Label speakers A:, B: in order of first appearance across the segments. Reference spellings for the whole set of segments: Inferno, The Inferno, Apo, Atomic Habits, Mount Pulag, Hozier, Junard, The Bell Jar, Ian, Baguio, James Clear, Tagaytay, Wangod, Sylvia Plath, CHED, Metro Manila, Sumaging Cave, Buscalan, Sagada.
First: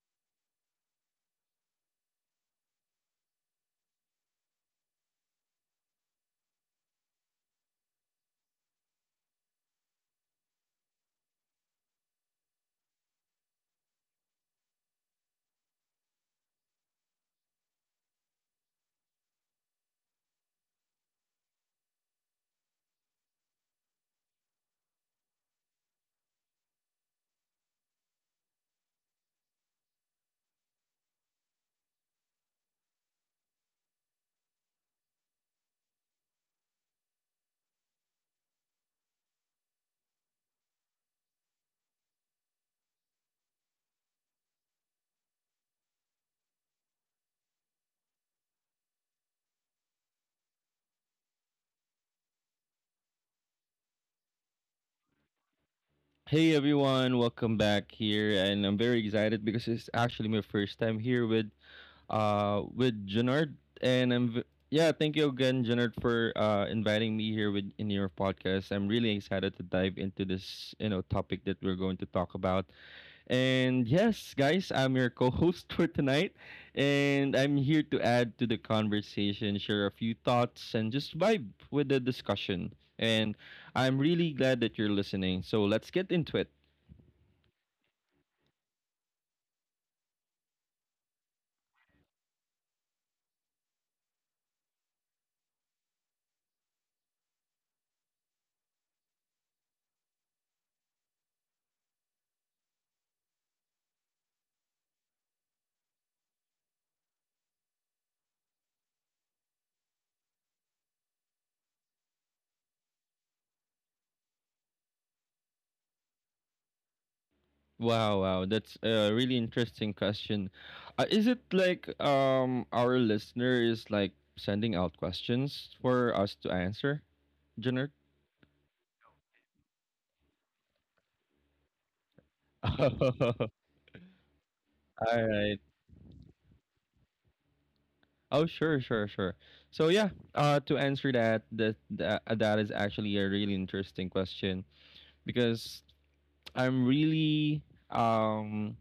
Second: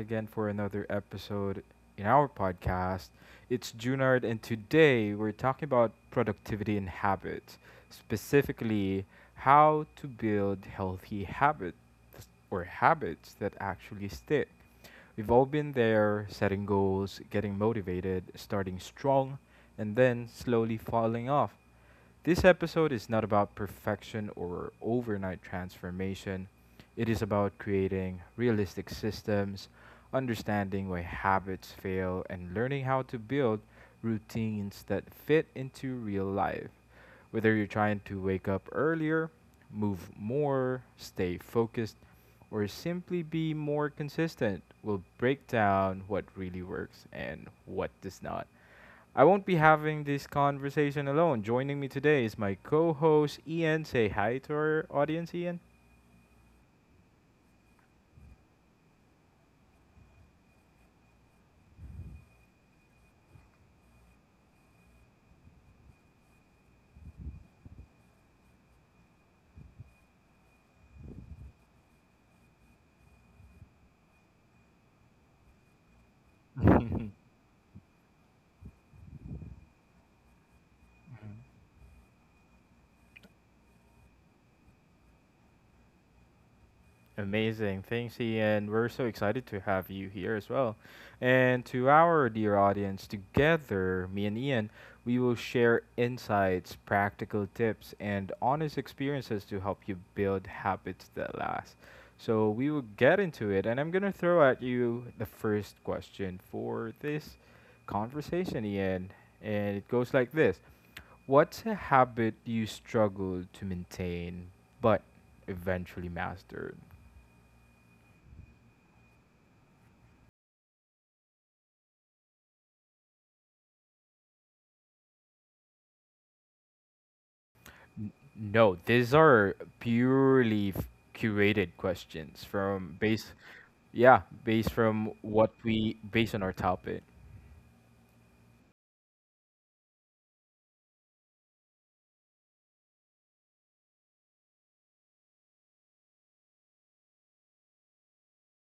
A: again for another episode in our podcast. It's Junard and today we're talking about productivity and habits, specifically how to build healthy habits or habits that actually stick. We've all been there, setting goals, getting motivated, starting strong, and then slowly falling off. This episode is not about perfection or overnight transformation. It is about creating realistic systems, understanding why habits fail, and learning how to build routines that fit into real life. Whether you're trying to wake up earlier, move more, stay focused, or simply be more consistent, we'll break down what really works and what does not. I won't be having this conversation alone. Joining me today is my co host, Ian. Say hi to our audience, Ian.
B: Hey everyone, welcome back here, and I'm very excited because it's actually my first time here with with Junard, and I'm v- yeah, thank you again, Junard, for inviting me here with in your podcast. I'm really excited to dive into this topic that we're going to talk about, and yes, guys, I'm your co-host for tonight, and I'm here to add to the conversation, share a few thoughts, and just
A: Mhm.
B: vibe with the discussion. And I'm really glad that you're listening. So let's get into it.
A: Amazing. Thanks, Ian. We're so excited to have you here as well. And to our dear audience, together, me and Ian, we will share insights, practical tips, and honest experiences to help you build habits that last. So we will get into it, and I'm going to throw at you the first question for this conversation, Ian. And it goes like this: what's a habit you struggled to maintain but eventually mastered?
B: Wow, that's a really interesting question. Is it like our listener is like sending out questions for us to answer, Jenner?
A: No, these are curated questions from base
B: All
A: yeah, based from what
B: right.
A: we based on our topic.
B: Oh, sure. So yeah, to answer that is actually a really interesting question because I'm really um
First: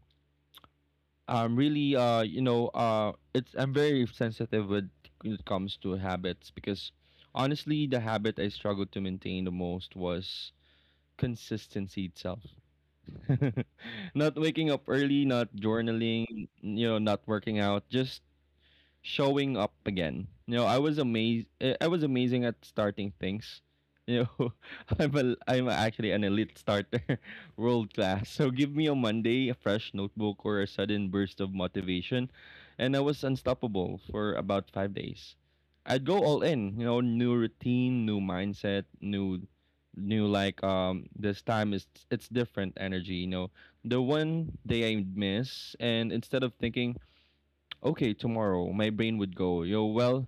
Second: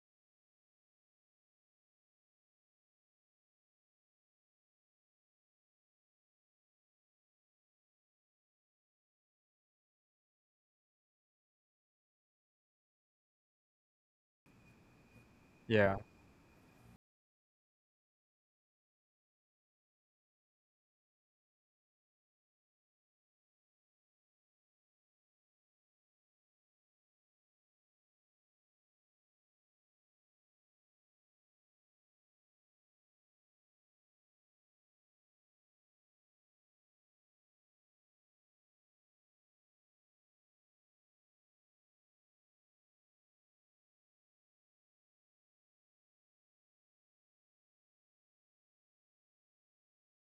B: I'm really you know it's I'm very sensitive with when it comes to habits because honestly the habit I struggled to maintain the most was consistency itself. Not waking up early, not
A: Yeah.
B: journaling, you know, not working out, just showing up again. You know, I was amazed. I was amazing at starting things. You know, I'm actually an elite starter, world class. So give me a Monday, a fresh notebook, or a sudden burst of motivation, and I was unstoppable for about five days. I'd go all in. You know, new routine, new mindset, new this time is it's different energy, you know. The one day I miss, and instead of thinking okay, tomorrow, my brain would go, yo, well,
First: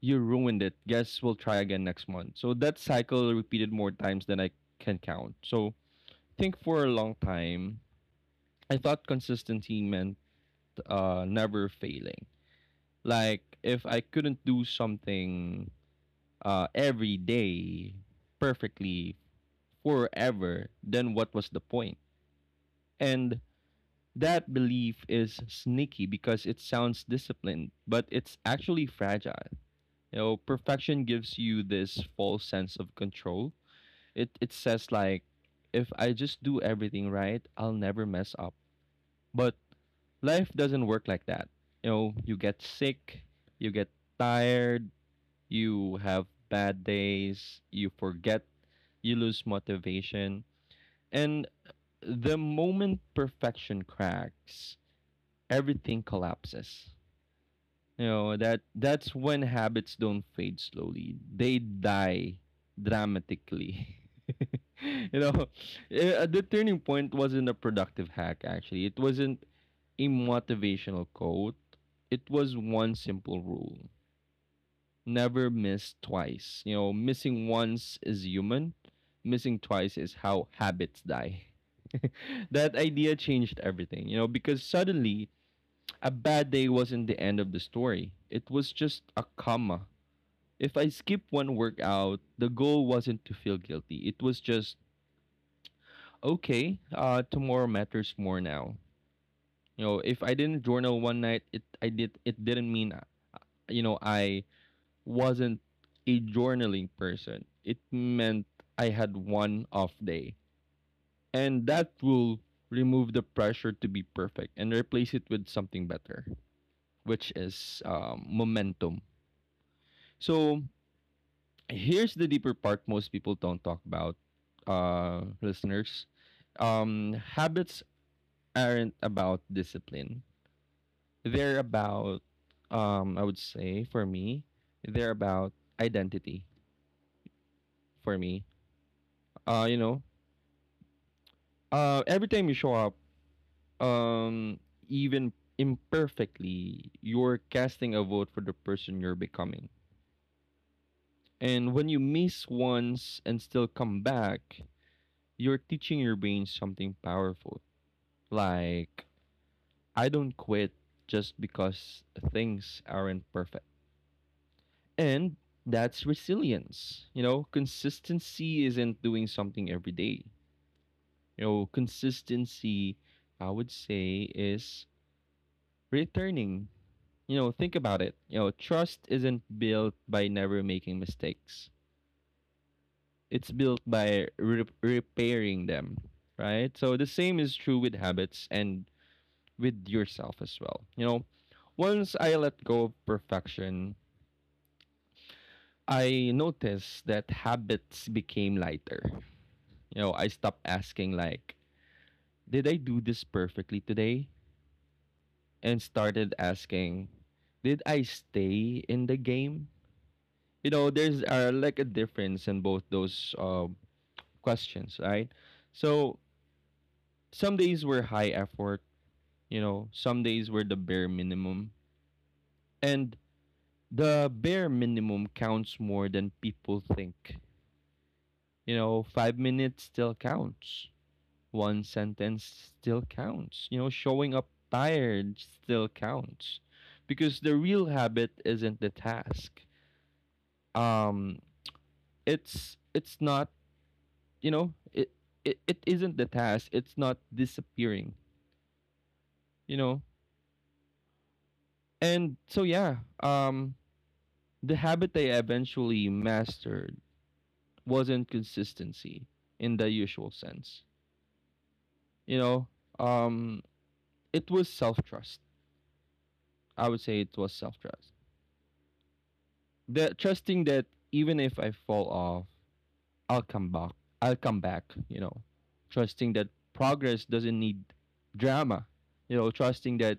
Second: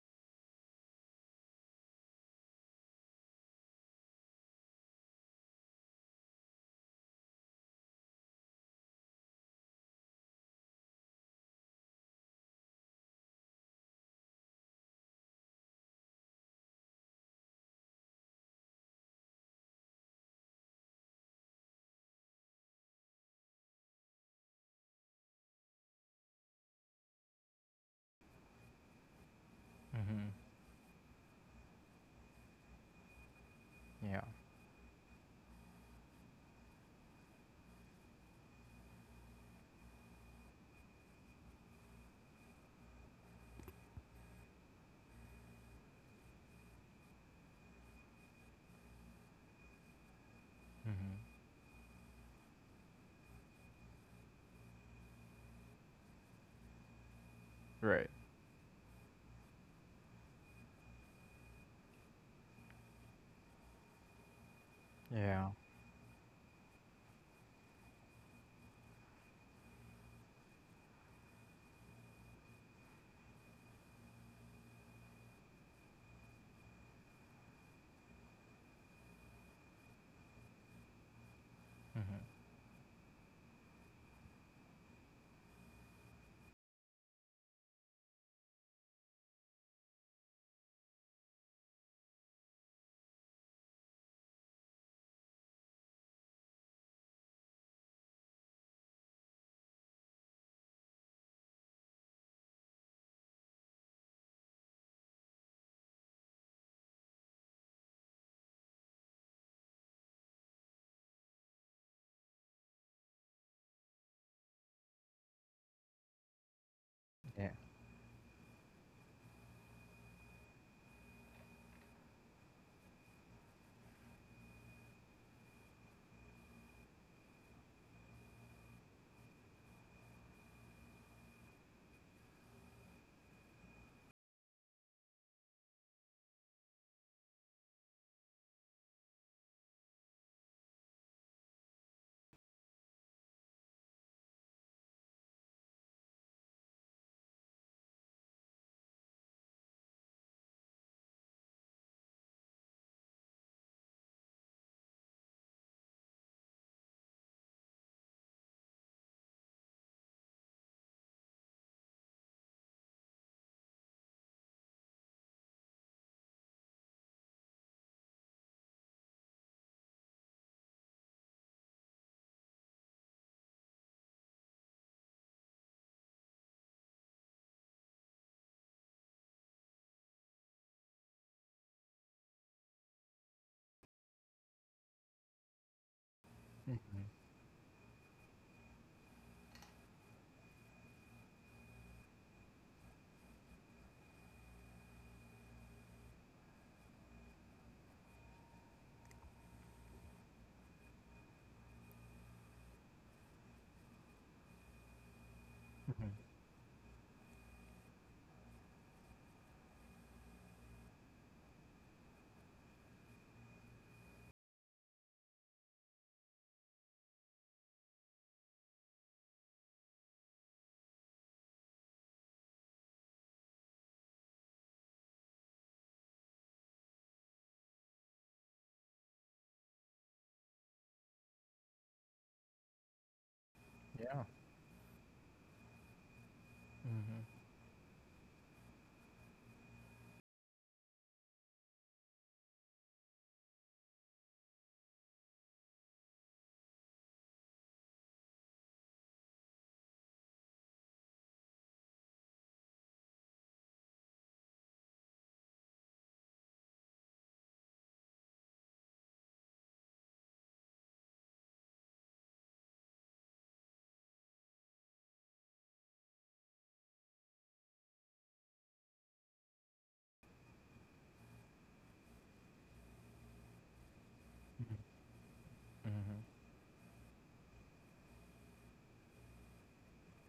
B: you ruined it. Guess we'll try again next month. So that cycle repeated more times than I can count. So think for a long time, I thought consistency meant never failing. Like if I couldn't do something every day perfectly forever, then what was the point? And that belief is sneaky because it sounds disciplined, but it's actually fragile. You
A: Mm-hmm.
B: know, perfection gives you this false sense of control.
A: Yeah.
B: It says like if I just do everything right, I'll never mess up. But life doesn't work like that. You know, you get sick, you get tired, you have bad days, you forget, you lose motivation.
A: Mm-hmm.
B: And the moment perfection cracks, everything collapses. You
A: Right.
B: know, that's when habits don't fade slowly. They die dramatically. You know,
A: Yeah.
B: the turning point wasn't a productive hack actually. It wasn't a motivational quote. It was one simple rule. Never miss twice. You know, missing once is human. Missing twice is how habits die.
A: Mm-hmm.
B: That idea changed everything, you know, because suddenly a bad day wasn't the end of the story. It was just a comma. If I skipped one workout, the goal wasn't to feel guilty. It was just, okay, tomorrow matters more now. You know, if I didn't journal one night, it didn't mean you know I wasn't a journaling person. It meant I had one off day, and that will remove the pressure to be perfect and replace it with something better, which
A: Yeah.
B: is momentum. So here's the deeper part most people don't talk about, listeners. Habits aren't about discipline, they're about I would say for me they're about identity for me. uh you know every time you show up, um even imperfectly, you're casting a vote for the person you're becoming. And when you miss once and still come back, you're teaching your brain something powerful. Like, I don't quit just because things aren't perfect. And that's resilience. You know, consistency isn't doing something every day. You know, consistency, I would say, is returning. You know, think about it. You know, trust isn't built by never making mistakes, it's built by repairing them, right? So the same is true with habits and with yourself as well. You know, once I let go of perfection, I noticed that habits became lighter. You know, I stopped asking like, did I do this perfectly today? And started
A: Mm-hmm.
B: asking, did I stay in the game? You know, there's like a difference in both those questions, right? So some days were high effort, you know, some days were the bare minimum. And the bare minimum counts more than people think. You know, five minutes still counts. One sentence still counts. You know, showing up tired still counts. Because the real habit isn't the task. Um it's not you know, it isn't the task. It's not disappearing, you know? And so yeah, um the habit I eventually mastered wasn't consistency in the usual sense, you know. um it was self trust, I would say. It was self trust, the trusting that even if I fall off, i'll come back i'll come back, you know.
A: Mm-hmm.
B: Trusting that progress doesn't need drama, you know. Trusting that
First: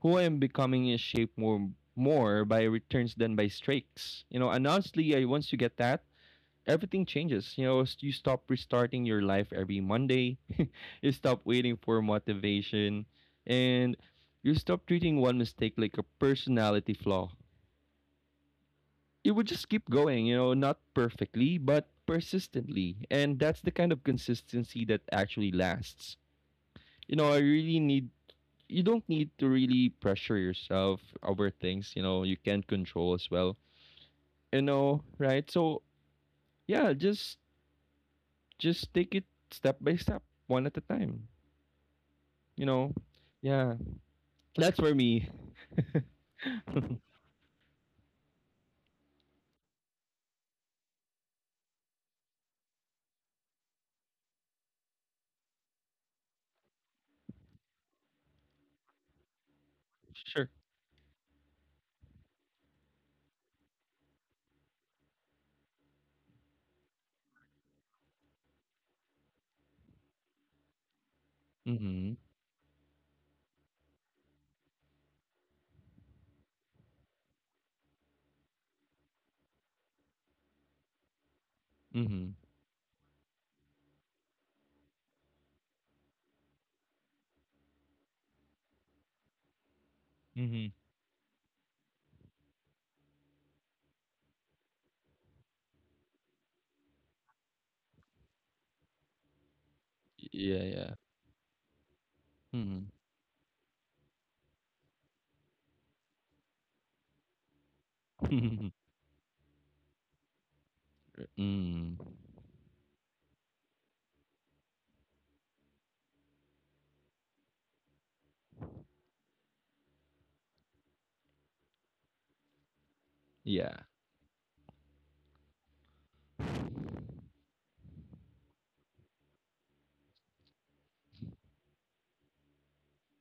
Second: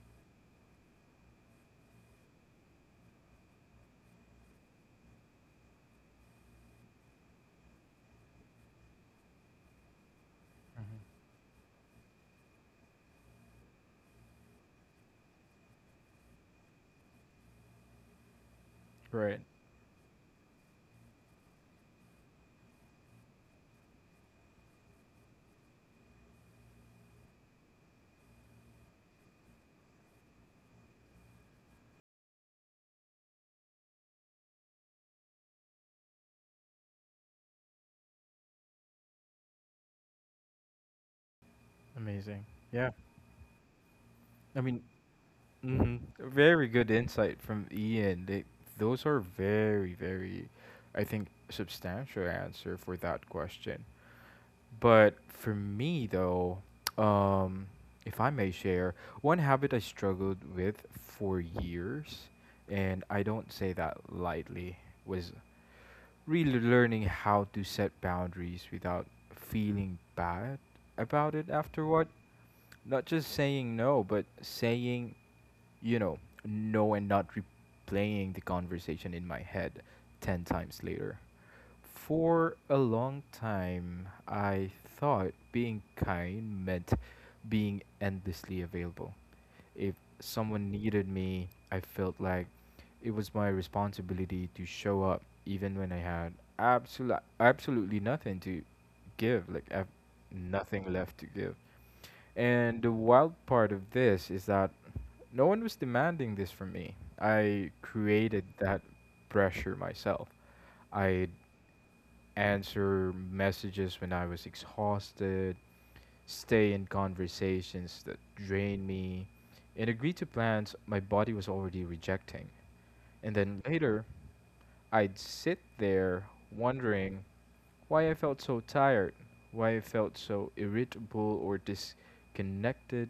B: who I am becoming is shaped more by returns than by streaks, you know. And honestly, once you get that everything changes. You know, you stop restarting your life every Monday. You stop waiting for motivation, and you stop treating one mistake like a personality flaw. It would
A: Right.
B: just keep going. You know, not perfectly, but persistently, and that's the kind of consistency that actually lasts. You know, I really need. You don't need to really pressure yourself over things you know you can't control as well. You know, right? So yeah, just take it step by step, one at a time.
A: Amazing.
B: You know,
A: Yeah.
B: yeah, that's for me.
A: Hmm. Very good insight from Ian. Those are very, very, I think, substantial answer for that question. But for me, though, um, if I may share, one habit I struggled
B: Sure.
A: with for years, and I don't say that lightly, was really learning how to set boundaries without feeling bad about it
B: Mm-hmm.
A: afterward. Not just saying no, but saying, you know, no and not replaying the conversation in my head 10 times later.
B: Mm-hmm.
A: For a long time, I thought being kind meant being endlessly available. If
B: Mm-hmm.
A: someone needed me, I felt like it was my responsibility to show up even when I had absolutely nothing to give, like I've
B: Yeah, yeah.
A: nothing left to give.
B: Mm-hmm.
A: And the wild part of this is that no one was demanding this from me. I created that pressure myself. I'd
B: mm.
A: answer messages when I was exhausted, stay in conversations that drained me, and agree to plans my body was already rejecting. And then
B: Yeah.
A: later, I'd sit there wondering why I felt so tired, why I felt so irritable or disconnected,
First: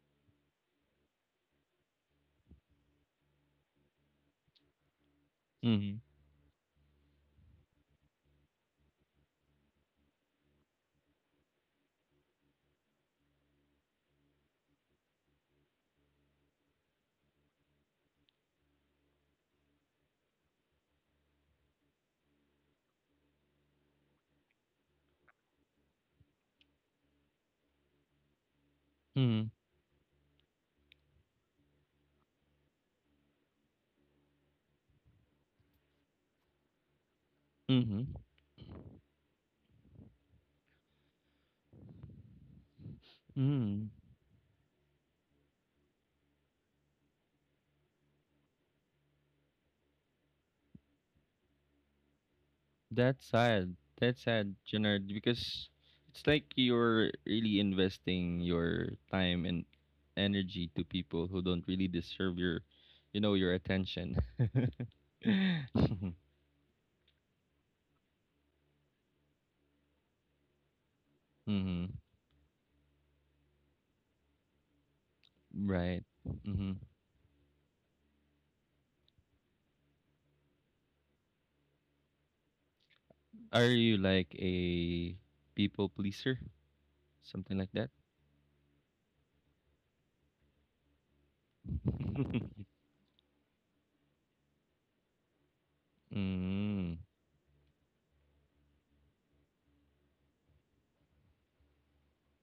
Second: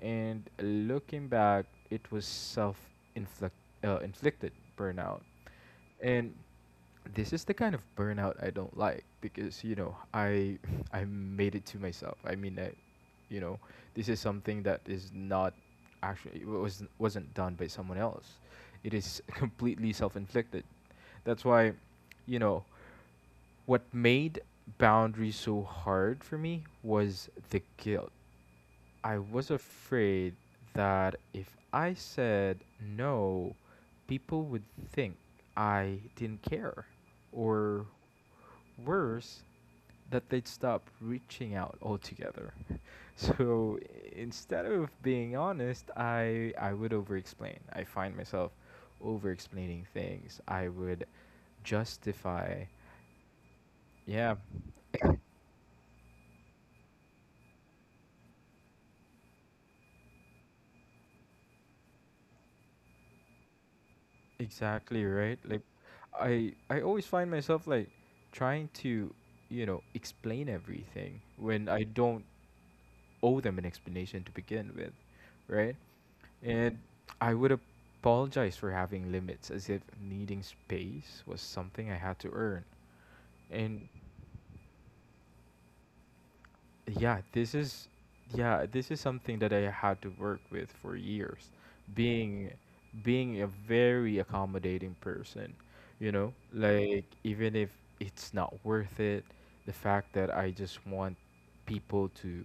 A: and looking back, it was self inflicted burnout.
B: Mm-hmm.
A: And this is the kind of burnout I don't like because, you know, I I made it to myself. I mean, I, you know, this is something that is not actually It was wasn't done by someone else. It is completely self-inflicted. That's why, you know, what made boundaries so hard for me was the guilt. I
B: Mm-hmm.
A: was afraid that if I said no, people would think I didn't care, or
B: Mm-hmm.
A: worse, that they'd stop reaching out altogether. So
B: Mm-hmm.
A: instead of being honest, I would over-explain. I find myself over-explaining things. I would justify.
B: That's sad. That's
A: Yeah.
B: sad, Janard, because it's like you're really investing your time and energy to people who don't really deserve your, you know, your attention.
A: Exactly, right? Like
B: Mm-hmm.
A: I always find myself like trying to, you know, explain everything when I don't owe them an explanation to begin with, right?
B: Right. Mm-hmm.
A: And I would apologize for having limits as if needing space was something I had to earn.
B: Are
A: And
B: you like a people pleaser?
A: yeah this
B: Something like
A: is
B: that?
A: yeah this is something that I had to work with for years, being being a very accommodating person, you know,
B: Mm.
A: like even if it's not worth it, the fact that I just want people to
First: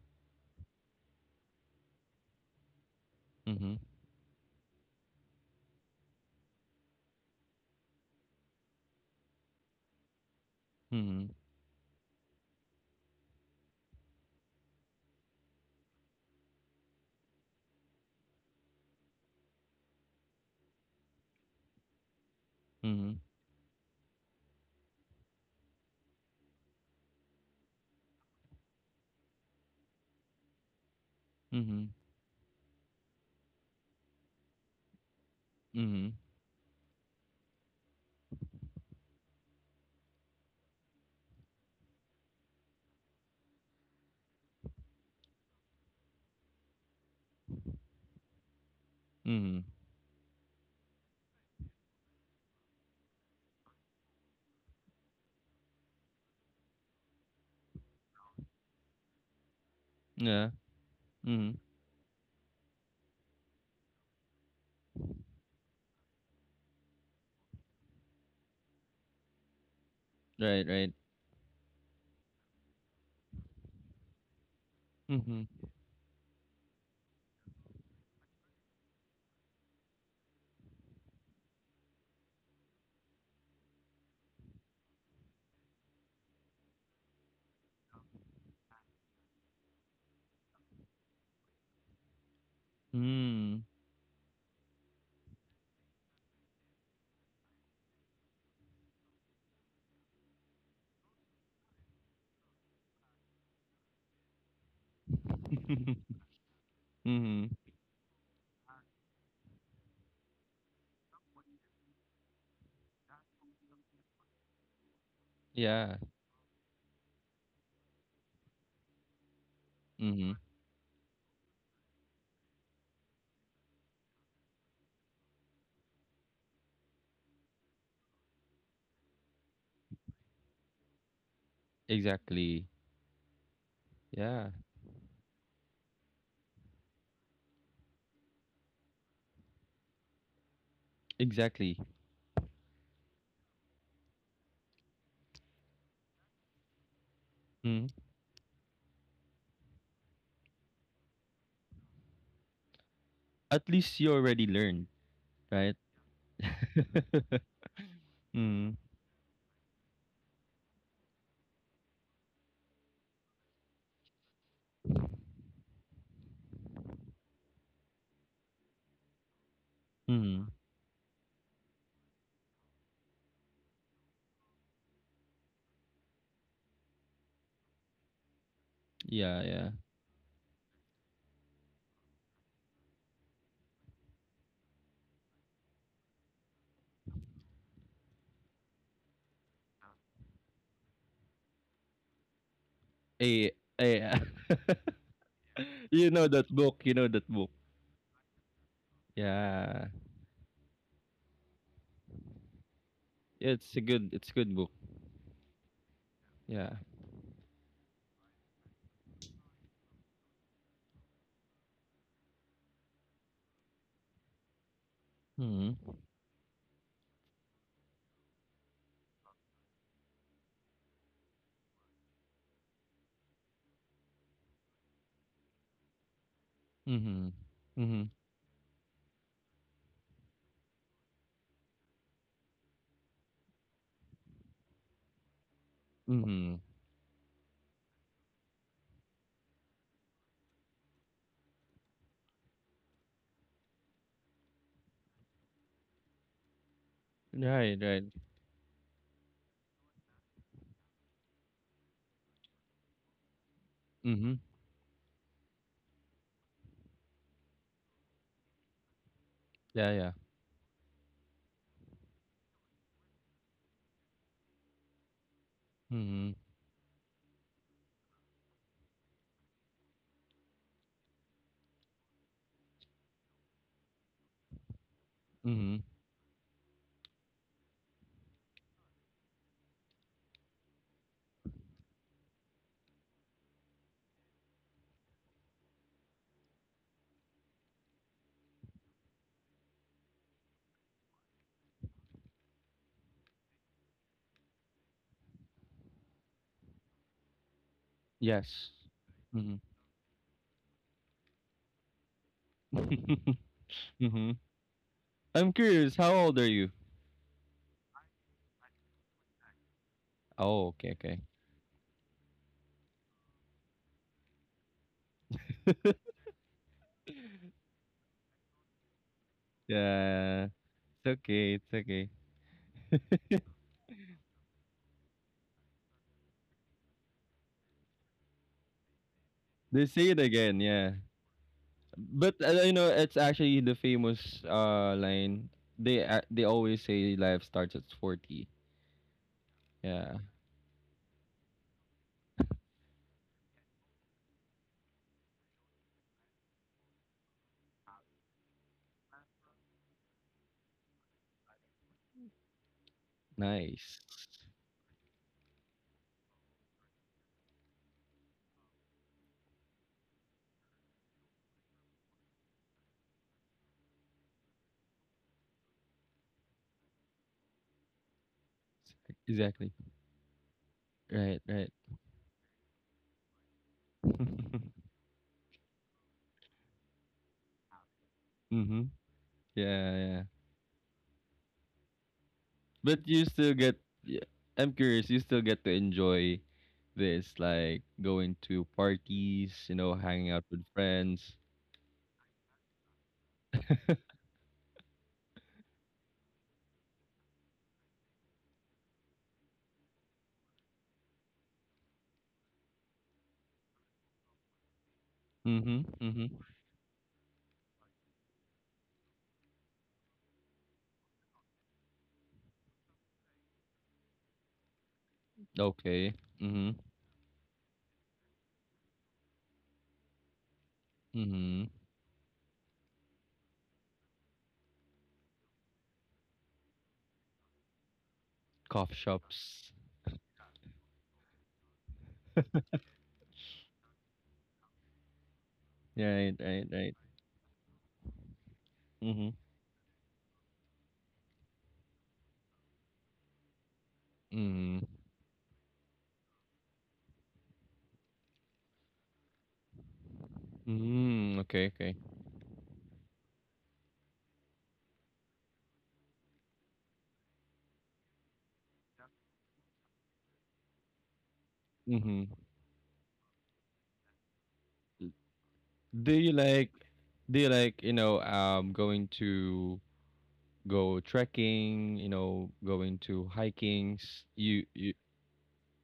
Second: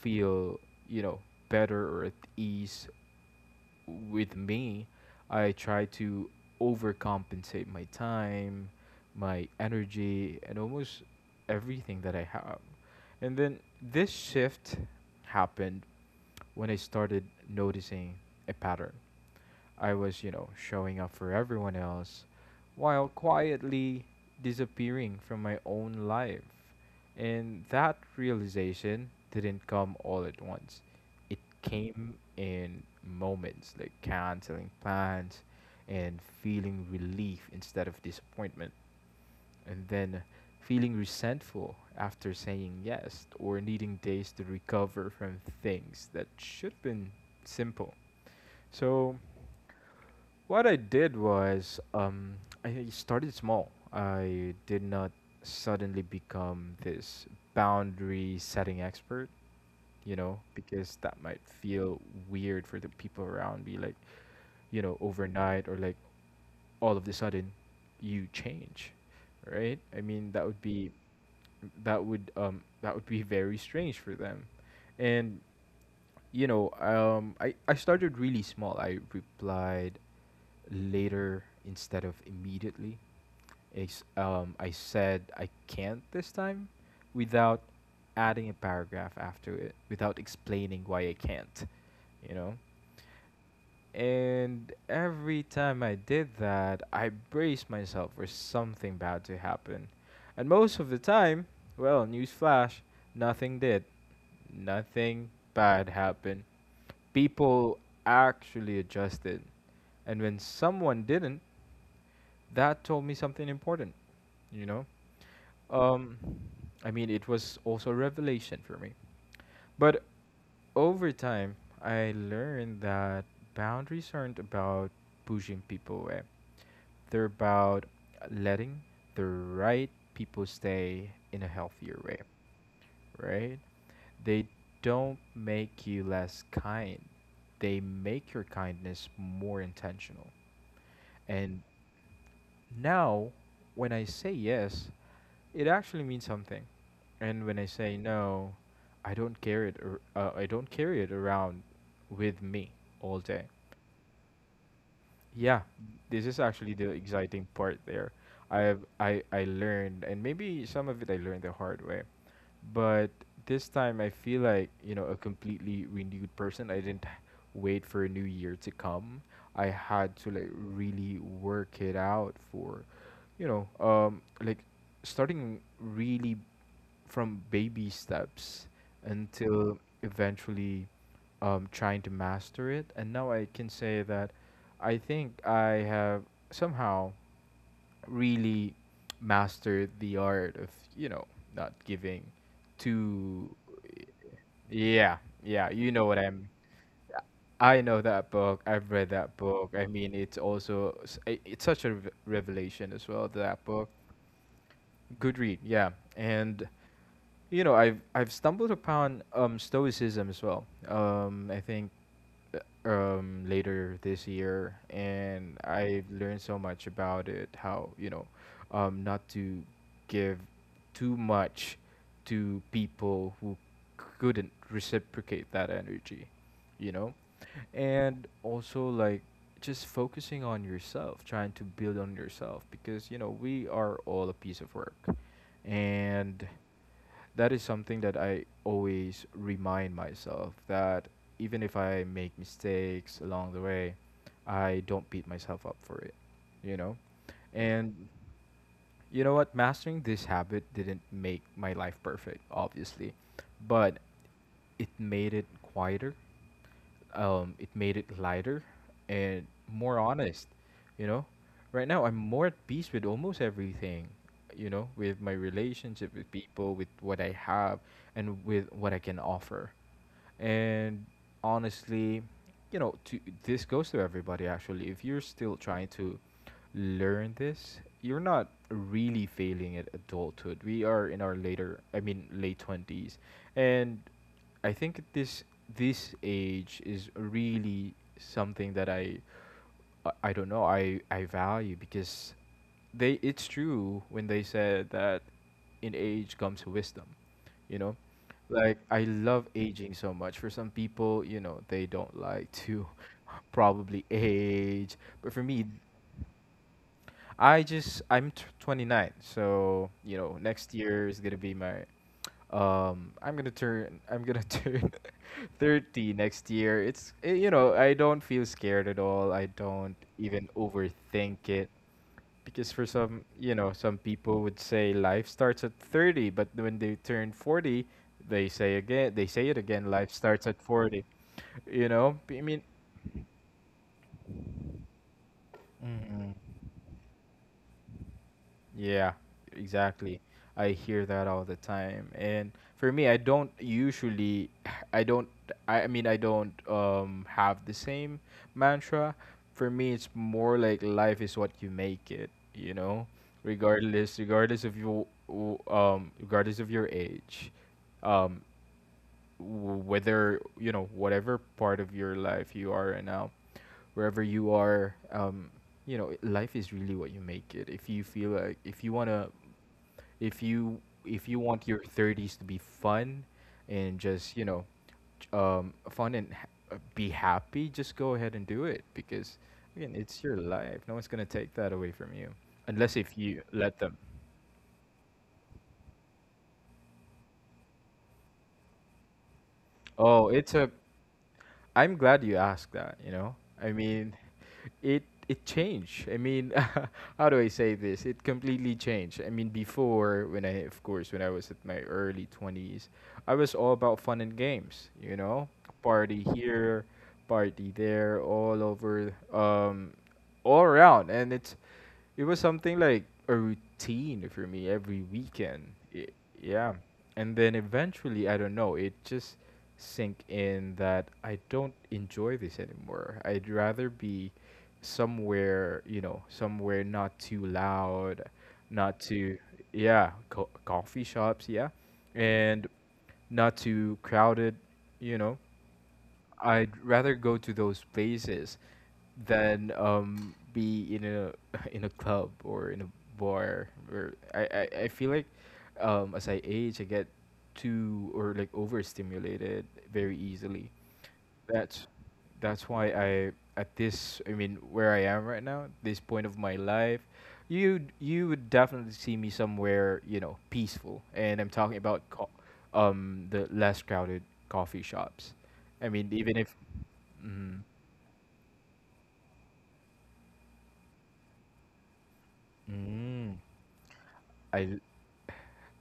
A: feel, you know, better or at ease
B: Mm-hmm.
A: with me, I try to overcompensate my time, my energy, and almost
B: Mm-hmm.
A: everything that I have. And then this shift happened when I started noticing a pattern. I was, you know, showing up for everyone else while
B: Mm-hmm.
A: quietly disappearing from my own life. And that realization didn't come all at once, it
B: Mm-hmm.
A: came in moments like canceling plans
B: Mm-hmm.
A: and feeling relief instead of disappointment, and then feeling resentful after saying yes or needing days to recover from things that should have been simple. So,
B: Mm-hmm.
A: what I did was I started small. I did not suddenly become this boundary setting expert, you know,
B: Yeah.
A: because that might
B: Mm-hmm.
A: feel weird for the people around me, like, you know, overnight or like all of the sudden you change, right? I mean, that would
B: Right,
A: be
B: right.
A: that would be very strange for them. And
B: Mm-hmm.
A: you know, I started really small. I replied later instead of immediately. I said I can't this time without adding a paragraph after it, without explaining why I can't, you know?
B: Mm.
A: And every time I did that, I braced myself for something bad to happen. And most of the time, well, newsflash, nothing did. Nothing bad happened.
B: Mm-hmm.
A: People actually adjusted. And when someone didn't, that told me something important, you know?
B: Yeah.
A: Um, I mean, it was also a revelation for me. But
B: Mm-hmm.
A: over time, I learned that boundaries aren't about pushing people away. They're about letting the right people stay in a healthier way,
B: Exactly.
A: right? They
B: Yeah.
A: don't make you less kind. They make your kindness more intentional. And
B: Exactly.
A: now, when I say yes, it actually means something. And when I
B: Mm-hmm.
A: say no, I don't carry it around with me all day.
B: At least you already learned,
A: Yeah,
B: right?
A: this is actually the exciting part there.
B: Mm-hmm.
A: I learned, and maybe some of it I learned the hard way. But this time I feel like, you know, a completely renewed person. I didn't wait for a new year to come. I had to
B: Mm-hmm.
A: like really work it out for, you know, like starting really from baby steps
B: Yeah, yeah.
A: until eventually trying to master it. And now I can say that I think I have somehow really mastered the art of, you know, not giving too...
B: Eh, eh.
A: Yeah, yeah, you know
B: You
A: what
B: know
A: I'm
B: that book. You know that book.
A: I know that book, I've read that book. I
B: Yeah.
A: mean, it's it's such a revelation as well, that
B: It's a
A: book.
B: good it's a good book.
A: Good read, yeah. And
B: Yeah.
A: you know, I've stumbled upon stoicism as well, I think later this year, and
B: Mhm.
A: I learned so much about it. How, you know, not to give too much to people who couldn't reciprocate that energy, you know.
B: Mhm. Mhm.
A: And also like just focusing on yourself, trying to build on yourself, because you know, we are all a piece of work. And
B: Mhm.
A: that is something that I always remind myself, that even if I make mistakes along the way, I don't beat myself up for it, you know.
B: Right,
A: And
B: right.
A: you know what, mastering this habit didn't make my life perfect obviously, but
B: Mhm.
A: it made it quieter, it made it lighter and
B: Yeah,
A: more
B: yeah.
A: honest. You know, right now I'm more at peace with almost everything. You know, with my relationship with
B: Mhm.
A: people, with what I have, and with what I can offer. And honestly, you know, this goes to everybody actually. If you're still
B: Mhm.
A: trying to learn this, you're not really failing at adulthood. We are in our late 20s. And I think this age is really something that I don't know I value, because they it's true when they said that in age comes wisdom, you know.
B: Yes.
A: Like I love
B: Mhm.
A: aging so much. For some people, you know, they don't like to
B: Mhm.
A: probably age, but for
B: I'm
A: me,
B: curious, how old are you?
A: I'm 29, so you know
B: Oh,
A: next
B: okay,
A: year
B: okay.
A: is gonna be my I'm gonna turn 30 next year. It's you know I don't feel scared at all. I don't
B: Yeah.
A: even
B: It's
A: overthink
B: okay.
A: it,
B: It's okay.
A: because for some, you know, some people would say life starts at 30, but when they turn 40, they say again, they say it
B: They
A: again
B: say
A: life
B: it
A: starts
B: again,
A: at
B: yeah.
A: 40. You know
B: But
A: I mean.
B: you know, it's actually the famous line. They a
A: Mhm.
B: they always say life starts at 40.
A: Yeah,
B: Yeah,
A: exactly. I hear that all the time. And for me, I don't usually, I don't, I mean, I don't have the same mantra. For me, it's more like life is what you make it, you know,
B: nice.
A: regardless of your, regardless of your age, um, whether, you know, whatever part of your life you are right now, wherever you are, you know, life is really what you make it. If you feel like,
B: Exactly.
A: if you
B: Right,
A: want
B: right.
A: your 30s to be fun and just, you know, fun and be happy, just go ahead and do it,
B: Mhm.
A: because
B: Yeah,
A: again,
B: yeah.
A: it's your life. No one's going to take that away from you unless
B: But
A: if
B: you
A: you
B: still get
A: let them.
B: yeah, I'm curious, you still get to enjoy this like going to parties, you know, hanging
A: Oh,
B: out
A: it's
B: with
A: a...
B: friends.
A: I'm glad you asked that, you know? I mean, it it changed. I mean, how do I say this? It completely changed. I mean, before when I was at my early 20s, I was all about fun and games, you know?
B: Mhm.
A: Party
B: Mhm.
A: here, party there, all over all around. And it was something like a routine for me every weekend.
B: Okay.
A: Yeah.
B: Mhm.
A: And then eventually, I don't know, it just sink in that I
B: Mhm.
A: don't enjoy this anymore. I'd rather be somewhere, you know, somewhere not too loud,
B: Coffee
A: not
B: shops.
A: yeah, coffee shops, yeah. And not too crowded, you know.
B: Right, right,
A: I'd
B: right.
A: rather go to those places
B: Mhm.
A: than be in a in a club or in a bar or
B: Mhm.
A: I feel like as I age I get too or like overstimulated very easily.
B: Mhm. Okay,
A: That's
B: okay.
A: that's why I at this I mean where I am right now, this point of my life, you would definitely see me somewhere, you know, peaceful. And I'm talking about
B: Mhm.
A: the less crowded coffee shops. I
B: Do
A: mean
B: you
A: even if
B: like do you
A: mm,
B: like, you know, going to go trekking, you know, going to
A: mm,
B: hikings. You,
A: I
B: you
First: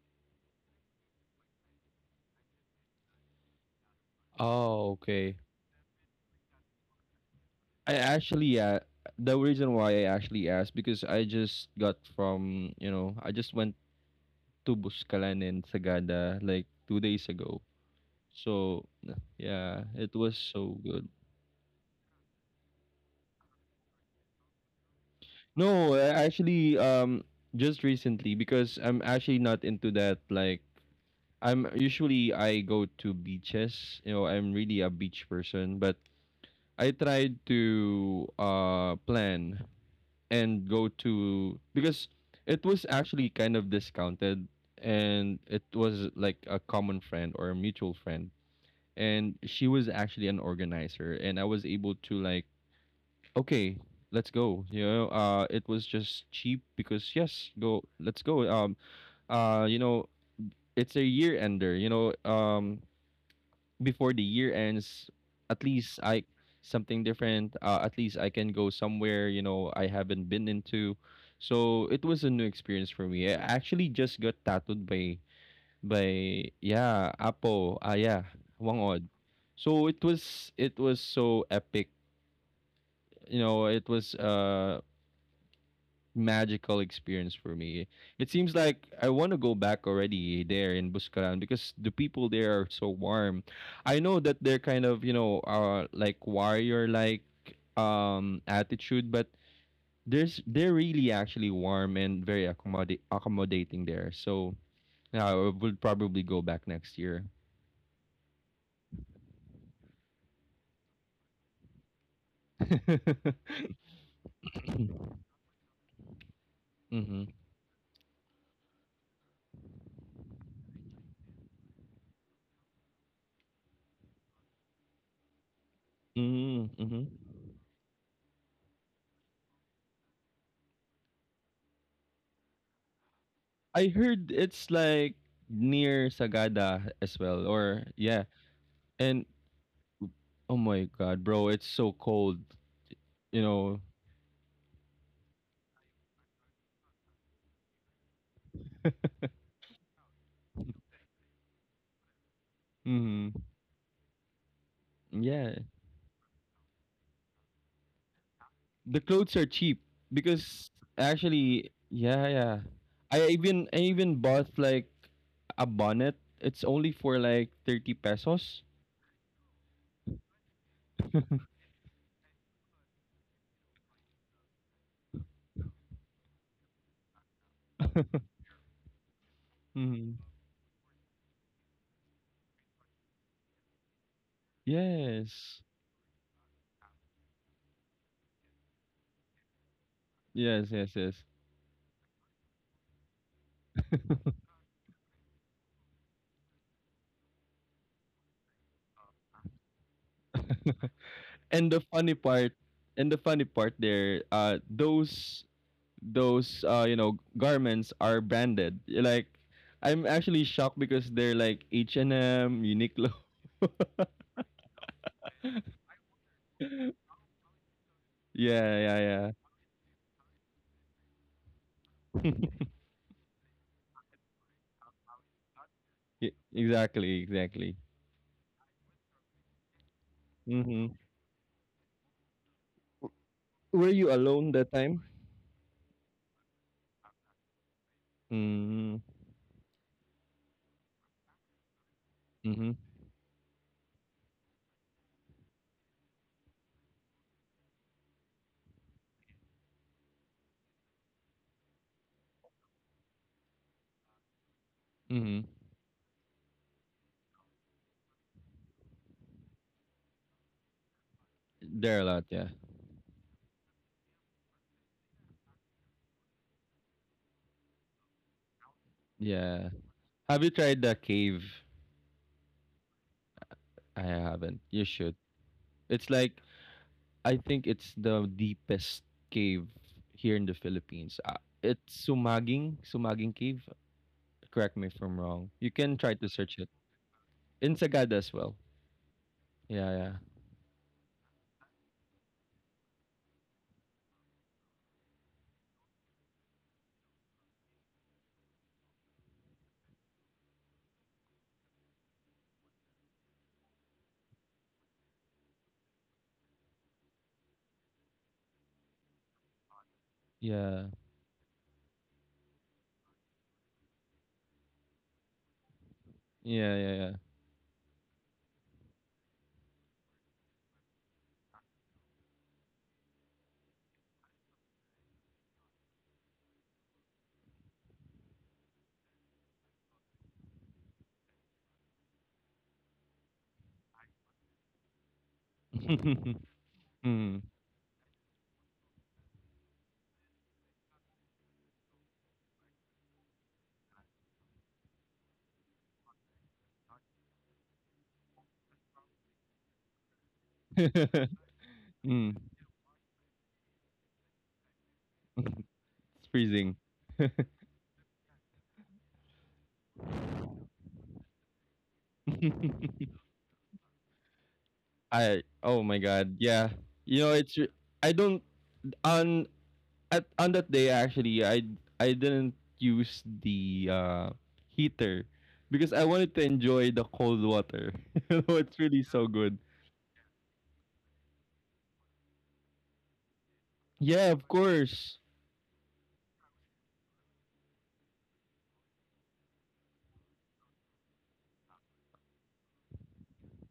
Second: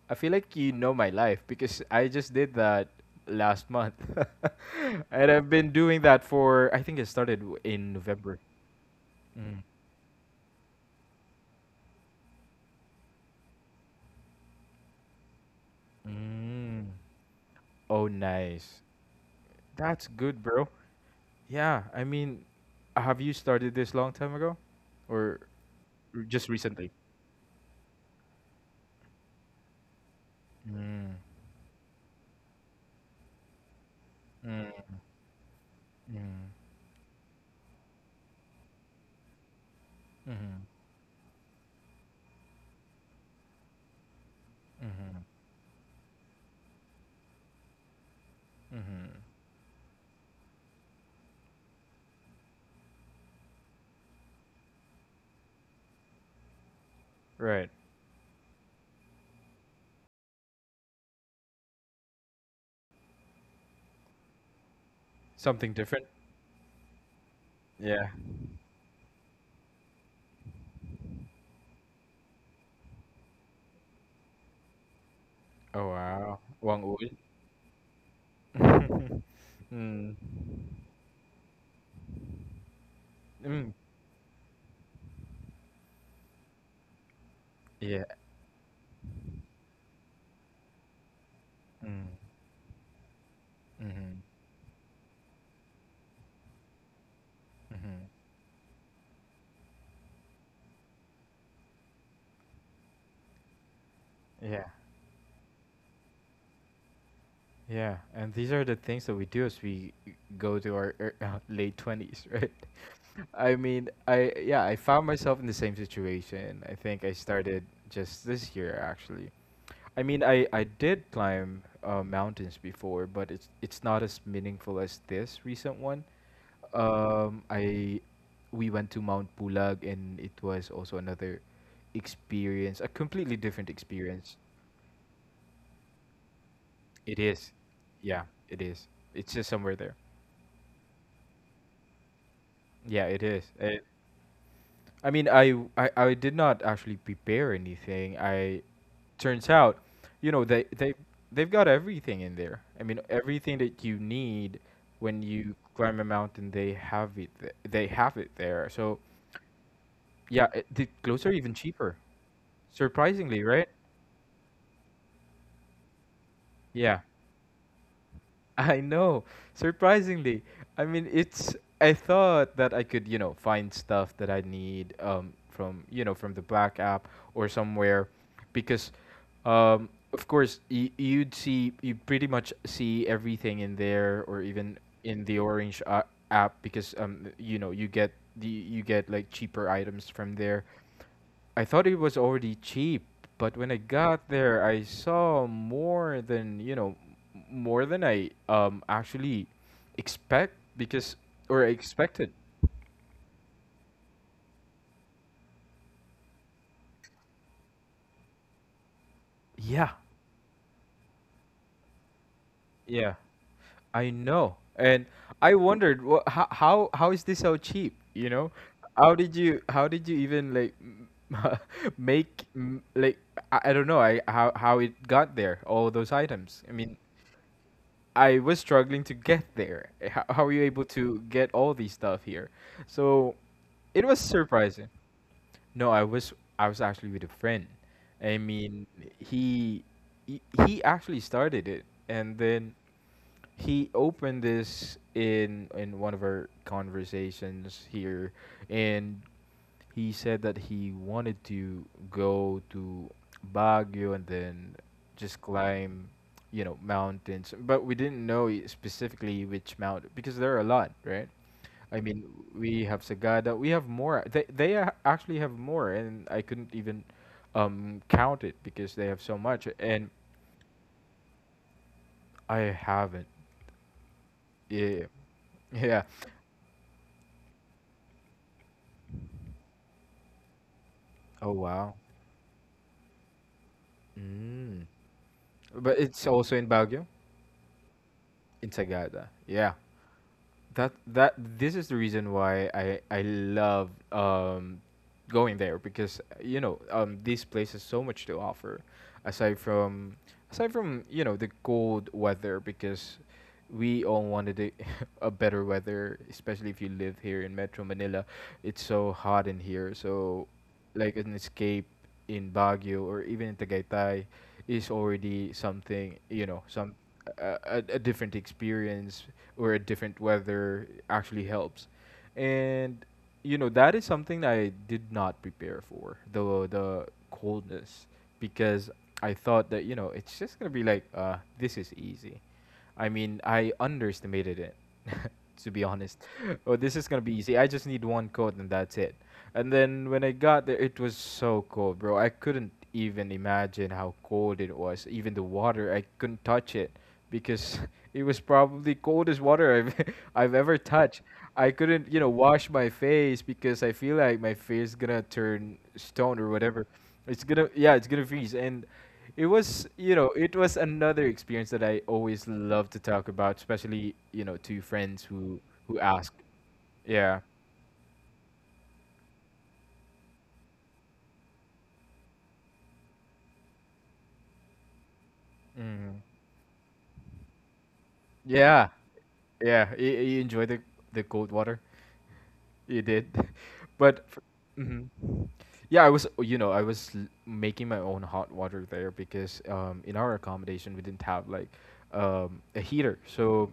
A: I feel like you know my life because I just did that last month.
B: oh,
A: And
B: okay.
A: I've been doing that for, I think it started in
B: I
A: November.
B: actually, yeah, the
A: Mm.
B: reason why I actually asked because I just got from, you know, I just went to Buscalan and Sagada like
A: Mm.
B: two days ago.
A: Oh, nice.
B: So yeah,
A: That's
B: it was
A: good, bro.
B: so good.
A: Yeah, I mean, have you started this long time ago or
B: No,
A: just
B: actually,
A: recently?
B: just recently, because I'm actually not into that. Like,
A: Mm.
B: I go to beaches. You know, I'm
A: Mm.
B: really a beach person, but
A: Mm.
B: I tried to plan
A: Mm.
B: and go to because it was actually kind of discounted
A: Mm.
B: and it was like a common friend or a mutual friend
A: Mm.
B: and she was actually an organizer and I was able to like okay let's go, you know. It was just cheap, because yes
A: Right.
B: go let's go. You know, it's a year ender, you know. Before the year ends, at
A: Something
B: least
A: different?
B: I something different. At
A: Yeah.
B: least I can go somewhere you know I haven't been into. So it was a new experience for me. I actually just got tattooed by
A: Oh, wow. Wang
B: Apo ah yeah Wangod.
A: Ul.
B: So it
A: Mm.
B: was it was so epic. You know,
A: Mm.
B: it was magical experience for me.
A: Yeah.
B: It seems like I want to go back already there in Buscaran because the
A: Mm.
B: people there are so warm. I know
A: Mhm.
B: that they're kind of, you know, like warrior like
A: Mhm.
B: attitude, but there's they're really actually warm and very accommodate accommodating there. So
A: Yeah.
B: yeah, I would probably go back next year.
A: Yeah, and these are the things that we do as we go to our late 20s, right? I mean, I yeah, I found myself in the same situation. I think I
B: Mm-hmm.
A: started just this year actually. I mean, I did climb mountains before, but it's not as meaningful as this recent one.
B: Mm-hmm.
A: I we went to Mount Pulag and it was also another experience, a completely different
B: I heard
A: experience.
B: it's like near Sagada as
A: It
B: well,
A: is.
B: or
A: Yeah,
B: yeah.
A: it is.
B: And
A: It's just somewhere there.
B: oh my god, bro, it's so cold.
A: Yeah, it is.
B: You know.
A: I mean, I did not actually prepare anything. I Turns out, you know, they've got everything in there. I mean,
B: Mhm.
A: everything that you need when you
B: Yeah.
A: climb a mountain, they have it. They have it there. So,
B: The clothes are cheap
A: yeah,
B: because
A: the clothes are even
B: actually,
A: cheaper.
B: yeah, yeah.
A: Surprisingly, right?
B: I even bought like a bonnet. It's only
A: Yeah.
B: for like 30 pesos.
A: I know. Surprisingly. I mean, it's I thought that I could, you know, find stuff that I need from, you know, from the Black app or somewhere because
B: Mhm.
A: of course you'd see you pretty much see everything in there or even in the
B: Yes.
A: Orange app because you know, you get the you get like cheaper items from there.
B: Yes, yes, yes.
A: I thought it was already cheap, but when I got there, I saw more than, you know, more than I actually expect because or I
B: And the funny
A: expected.
B: part, and the funny part there, those you know garments are branded. Like
A: Yeah.
B: I'm actually shocked because they're like H&M, Uniqlo.
A: Yeah. I know. And I wondered what how
B: Yeah,
A: how is this so cheap, you know?
B: yeah,
A: How did
B: yeah.
A: you even like make like I don't know, I how it got there, all those items. I mean,
B: Exactly, exactly.
A: I was struggling to get there. Eh, how were you able
B: Mhm.
A: to get all these stuff here? So
B: Were
A: it
B: you
A: was
B: alone that
A: surprising.
B: time?
A: No, I was actually with a friend. I mean,
B: Mm,
A: he he, he actually started it, and then
B: mhm.
A: he opened this in one of our conversations here, and he said that he wanted to go to Baguio and then just
B: Mhm.
A: climb, you know, mountains. But we didn't know specifically which mountain because there are a lot, right?
B: There
A: I
B: are a
A: mean,
B: lot, yeah.
A: we have Sagada. We have more. They a- actually have more, and I couldn't even count it because they have so much,
B: Yeah.
A: and
B: Have you tried the cave?
A: I haven't.
B: I haven't. You
A: Yeah,
B: should.
A: yeah.
B: It's like I think it's the deepest cave here in the Philippines. Uh,
A: Oh wow.
B: it's Sumaging, Sumaging Cave. Correct
A: Mm.
B: me if I'm wrong. You
A: But
B: can try
A: it's
B: to
A: also
B: search
A: in
B: it.
A: Baguio,
B: In Sagada as well.
A: in Sagada. Yeah.
B: Yeah,
A: That that this is the reason why I love going there because you know this place has so much to offer aside from aside from you know the cold weather because we all wanted a better weather, especially if you live here in Metro Manila. It's so hot in here, so
B: yeah. Yeah.
A: like an escape in Baguio or even in Tagaytay is already something, you know,
B: Yeah,
A: some
B: yeah,
A: a different experience or a different weather actually helps. And you know that is something I did not prepare for, the coldness, because I thought that you know it's just gonna be like this is easy. I mean I underestimated it to be honest.
B: yeah.
A: Oh this is gonna be
B: Mm.
A: easy. I just need one coat and that's it. And then when I got there, it was so cold, bro. I couldn't even imagine how cold it was. Even the water, I couldn't touch it because it was probably coldest water I've I've ever touched. I couldn't, you know,
B: Mm.
A: wash my face because I feel like my face gonna turn
B: It's
A: stone or
B: freezing.
A: whatever. Yeah, it's gonna freeze. And it was, you know, it was another experience that I always love to talk about, especially, you know, to friends
B: I oh my
A: who ask.
B: god. Yeah. You know,
A: Yeah.
B: it's re- I don't on at on that day actually I didn't use the heater because I
A: Hmm.
B: wanted to enjoy the cold water. You know, it's
A: Yeah.
B: really so good.
A: Yeah. You enjoy the cold water. You did, but
B: Yeah,
A: f
B: of
A: mhm.
B: course.
A: Yeah, I was, you know, making my own hot water there because in our accommodation we didn't have like a heater, so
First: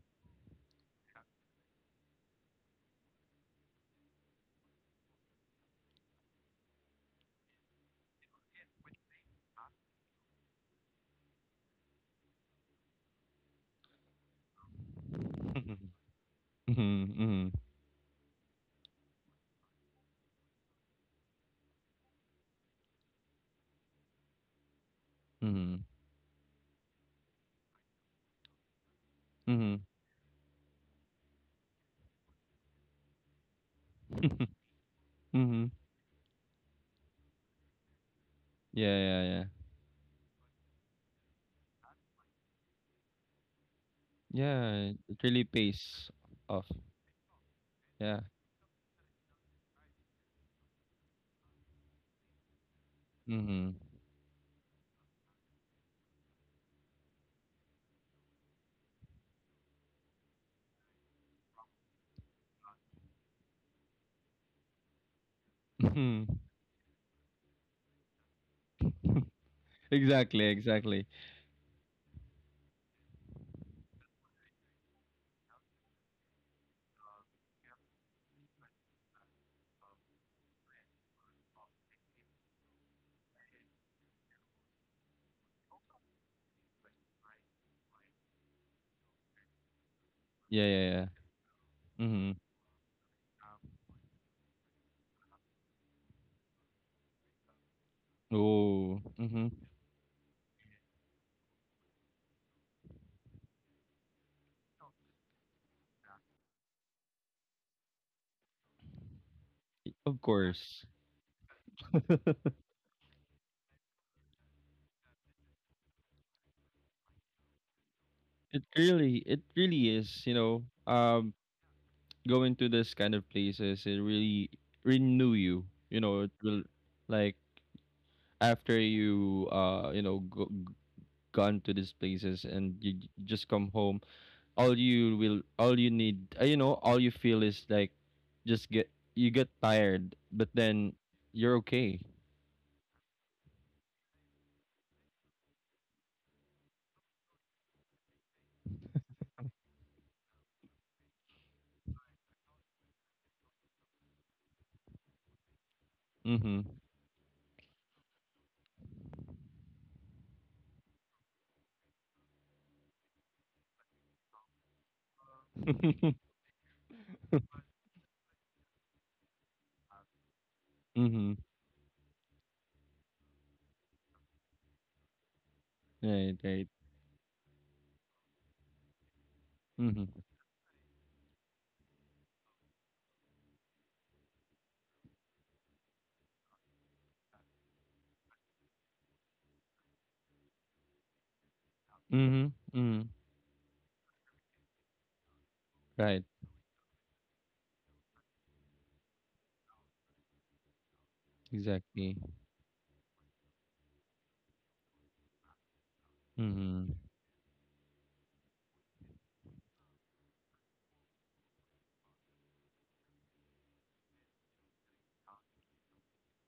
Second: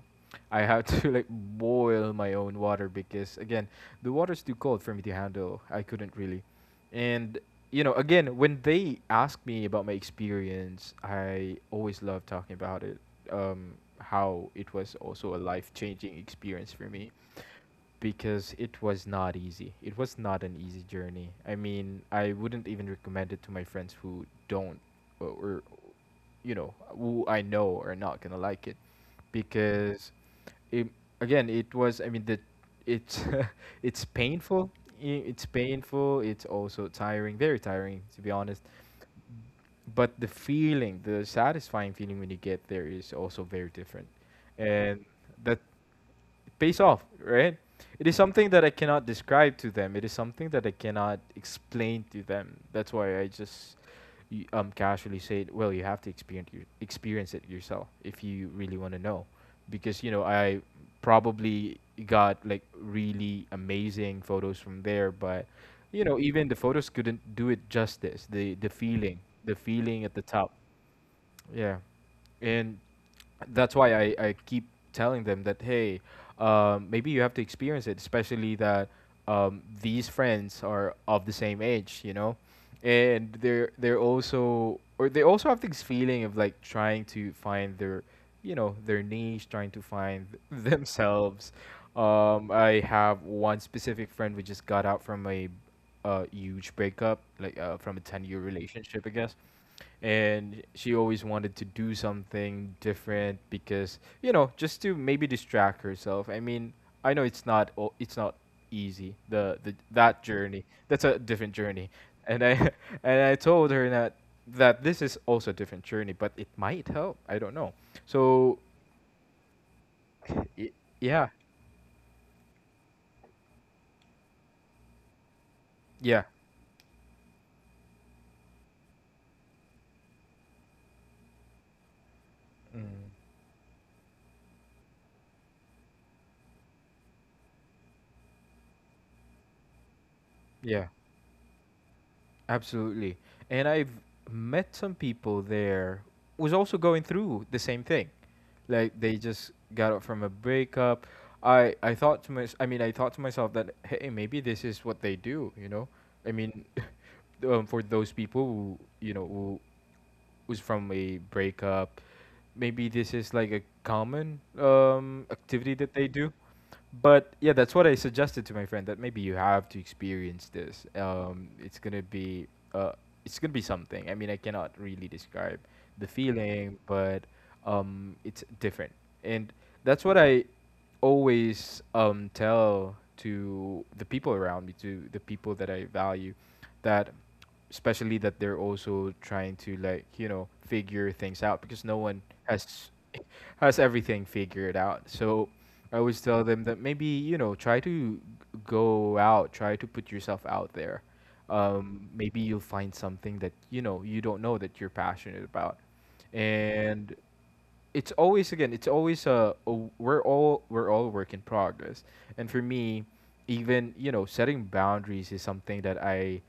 A: I had to like boil my own water because again the water's too cold for me to handle. I couldn't really. And you know, again, when they ask me about my experience, I always love talking about it. Um, how it was also a life-changing experience
B: Mm-hmm,
A: for me
B: mm-hmm.
A: because it was not easy. It was not an easy journey. I mean, I wouldn't even recommend it to my friends who don't or
B: Mhm.
A: you know who I know are not gonna like it
B: Mhm.
A: because it, again it was I mean the it's it's painful it's
B: Mhm.
A: painful, it's also tiring, very tiring to be honest,
B: Yeah, yeah, yeah.
A: but the feeling, the satisfying feeling when you get there is also very different,
B: Yeah,
A: and
B: it really
A: that
B: pays
A: it
B: off.
A: pays off, right? It is
B: Yeah.
A: something that I cannot describe to them. It is something that I cannot explain to them. That's why I just
B: Mhm.
A: casually say, well, you have to experience it yourself if you really want to know, because you know I probably got like really amazing photos from there, but you know
B: Mhm.
A: even the photos couldn't do it justice. The feeling at the
B: Exactly,
A: top.
B: exactly.
A: Yeah, and that's why I keep telling them that hey, maybe you have to experience it, especially that these friends are of the same age, you know, and they also have this feeling of like trying to find their you know their niche, trying to find
B: Yeah, yeah, yeah.
A: themselves.
B: Mhm.
A: I have one specific friend who just got out from a huge breakup, like from a 10 year
B: Oh.
A: relationship, I guess,
B: Mhm.
A: and she always wanted to do something different because you know just to maybe distract herself. I mean, I know it's not easy, the
B: Of
A: that journey,
B: course.
A: that's a different journey, and I and I told her that that this is also a different journey but it might help, I don't know, so
B: It really is, you know,
A: y- yeah.
B: going to this kind of places it really renew you. You know,
A: Yeah.
B: it will like after you you know gone to these places and you
A: Mm,
B: just come home all you need you know all you feel is like just get you get tired but
A: yeah.
B: then you're okay.
A: Absolutely. And I've met some people there was also going through the same thing. Like they just got up from a breakup. I thought to I mean I thought to myself that hey maybe this is what they do, you know? I mean
B: Mhm,
A: for those people who, you know, who was from a breakup, maybe this is like a common activity that they
B: mhm.
A: do. But yeah, that's what I suggested to my friend that maybe you have to experience this. Uh, it's gonna be something. I mean, I cannot really describe the
B: Right, right.
A: feeling, but it's different, and that's
B: Mhm,
A: what I always tell to the people around me, to the people that I value, that especially that they're also trying to like you know figure things out because no one
B: mhm.
A: has
B: Mhm.
A: has everything figured out. So I always
B: Right.
A: tell them that maybe you know go out, try to put yourself out there.
B: Exactly.
A: Maybe you'll find something that you know you don't know that you're passionate about,
B: Mhm.
A: and it's always again it's always a we're all work in progress, and for me even you know setting boundaries is something that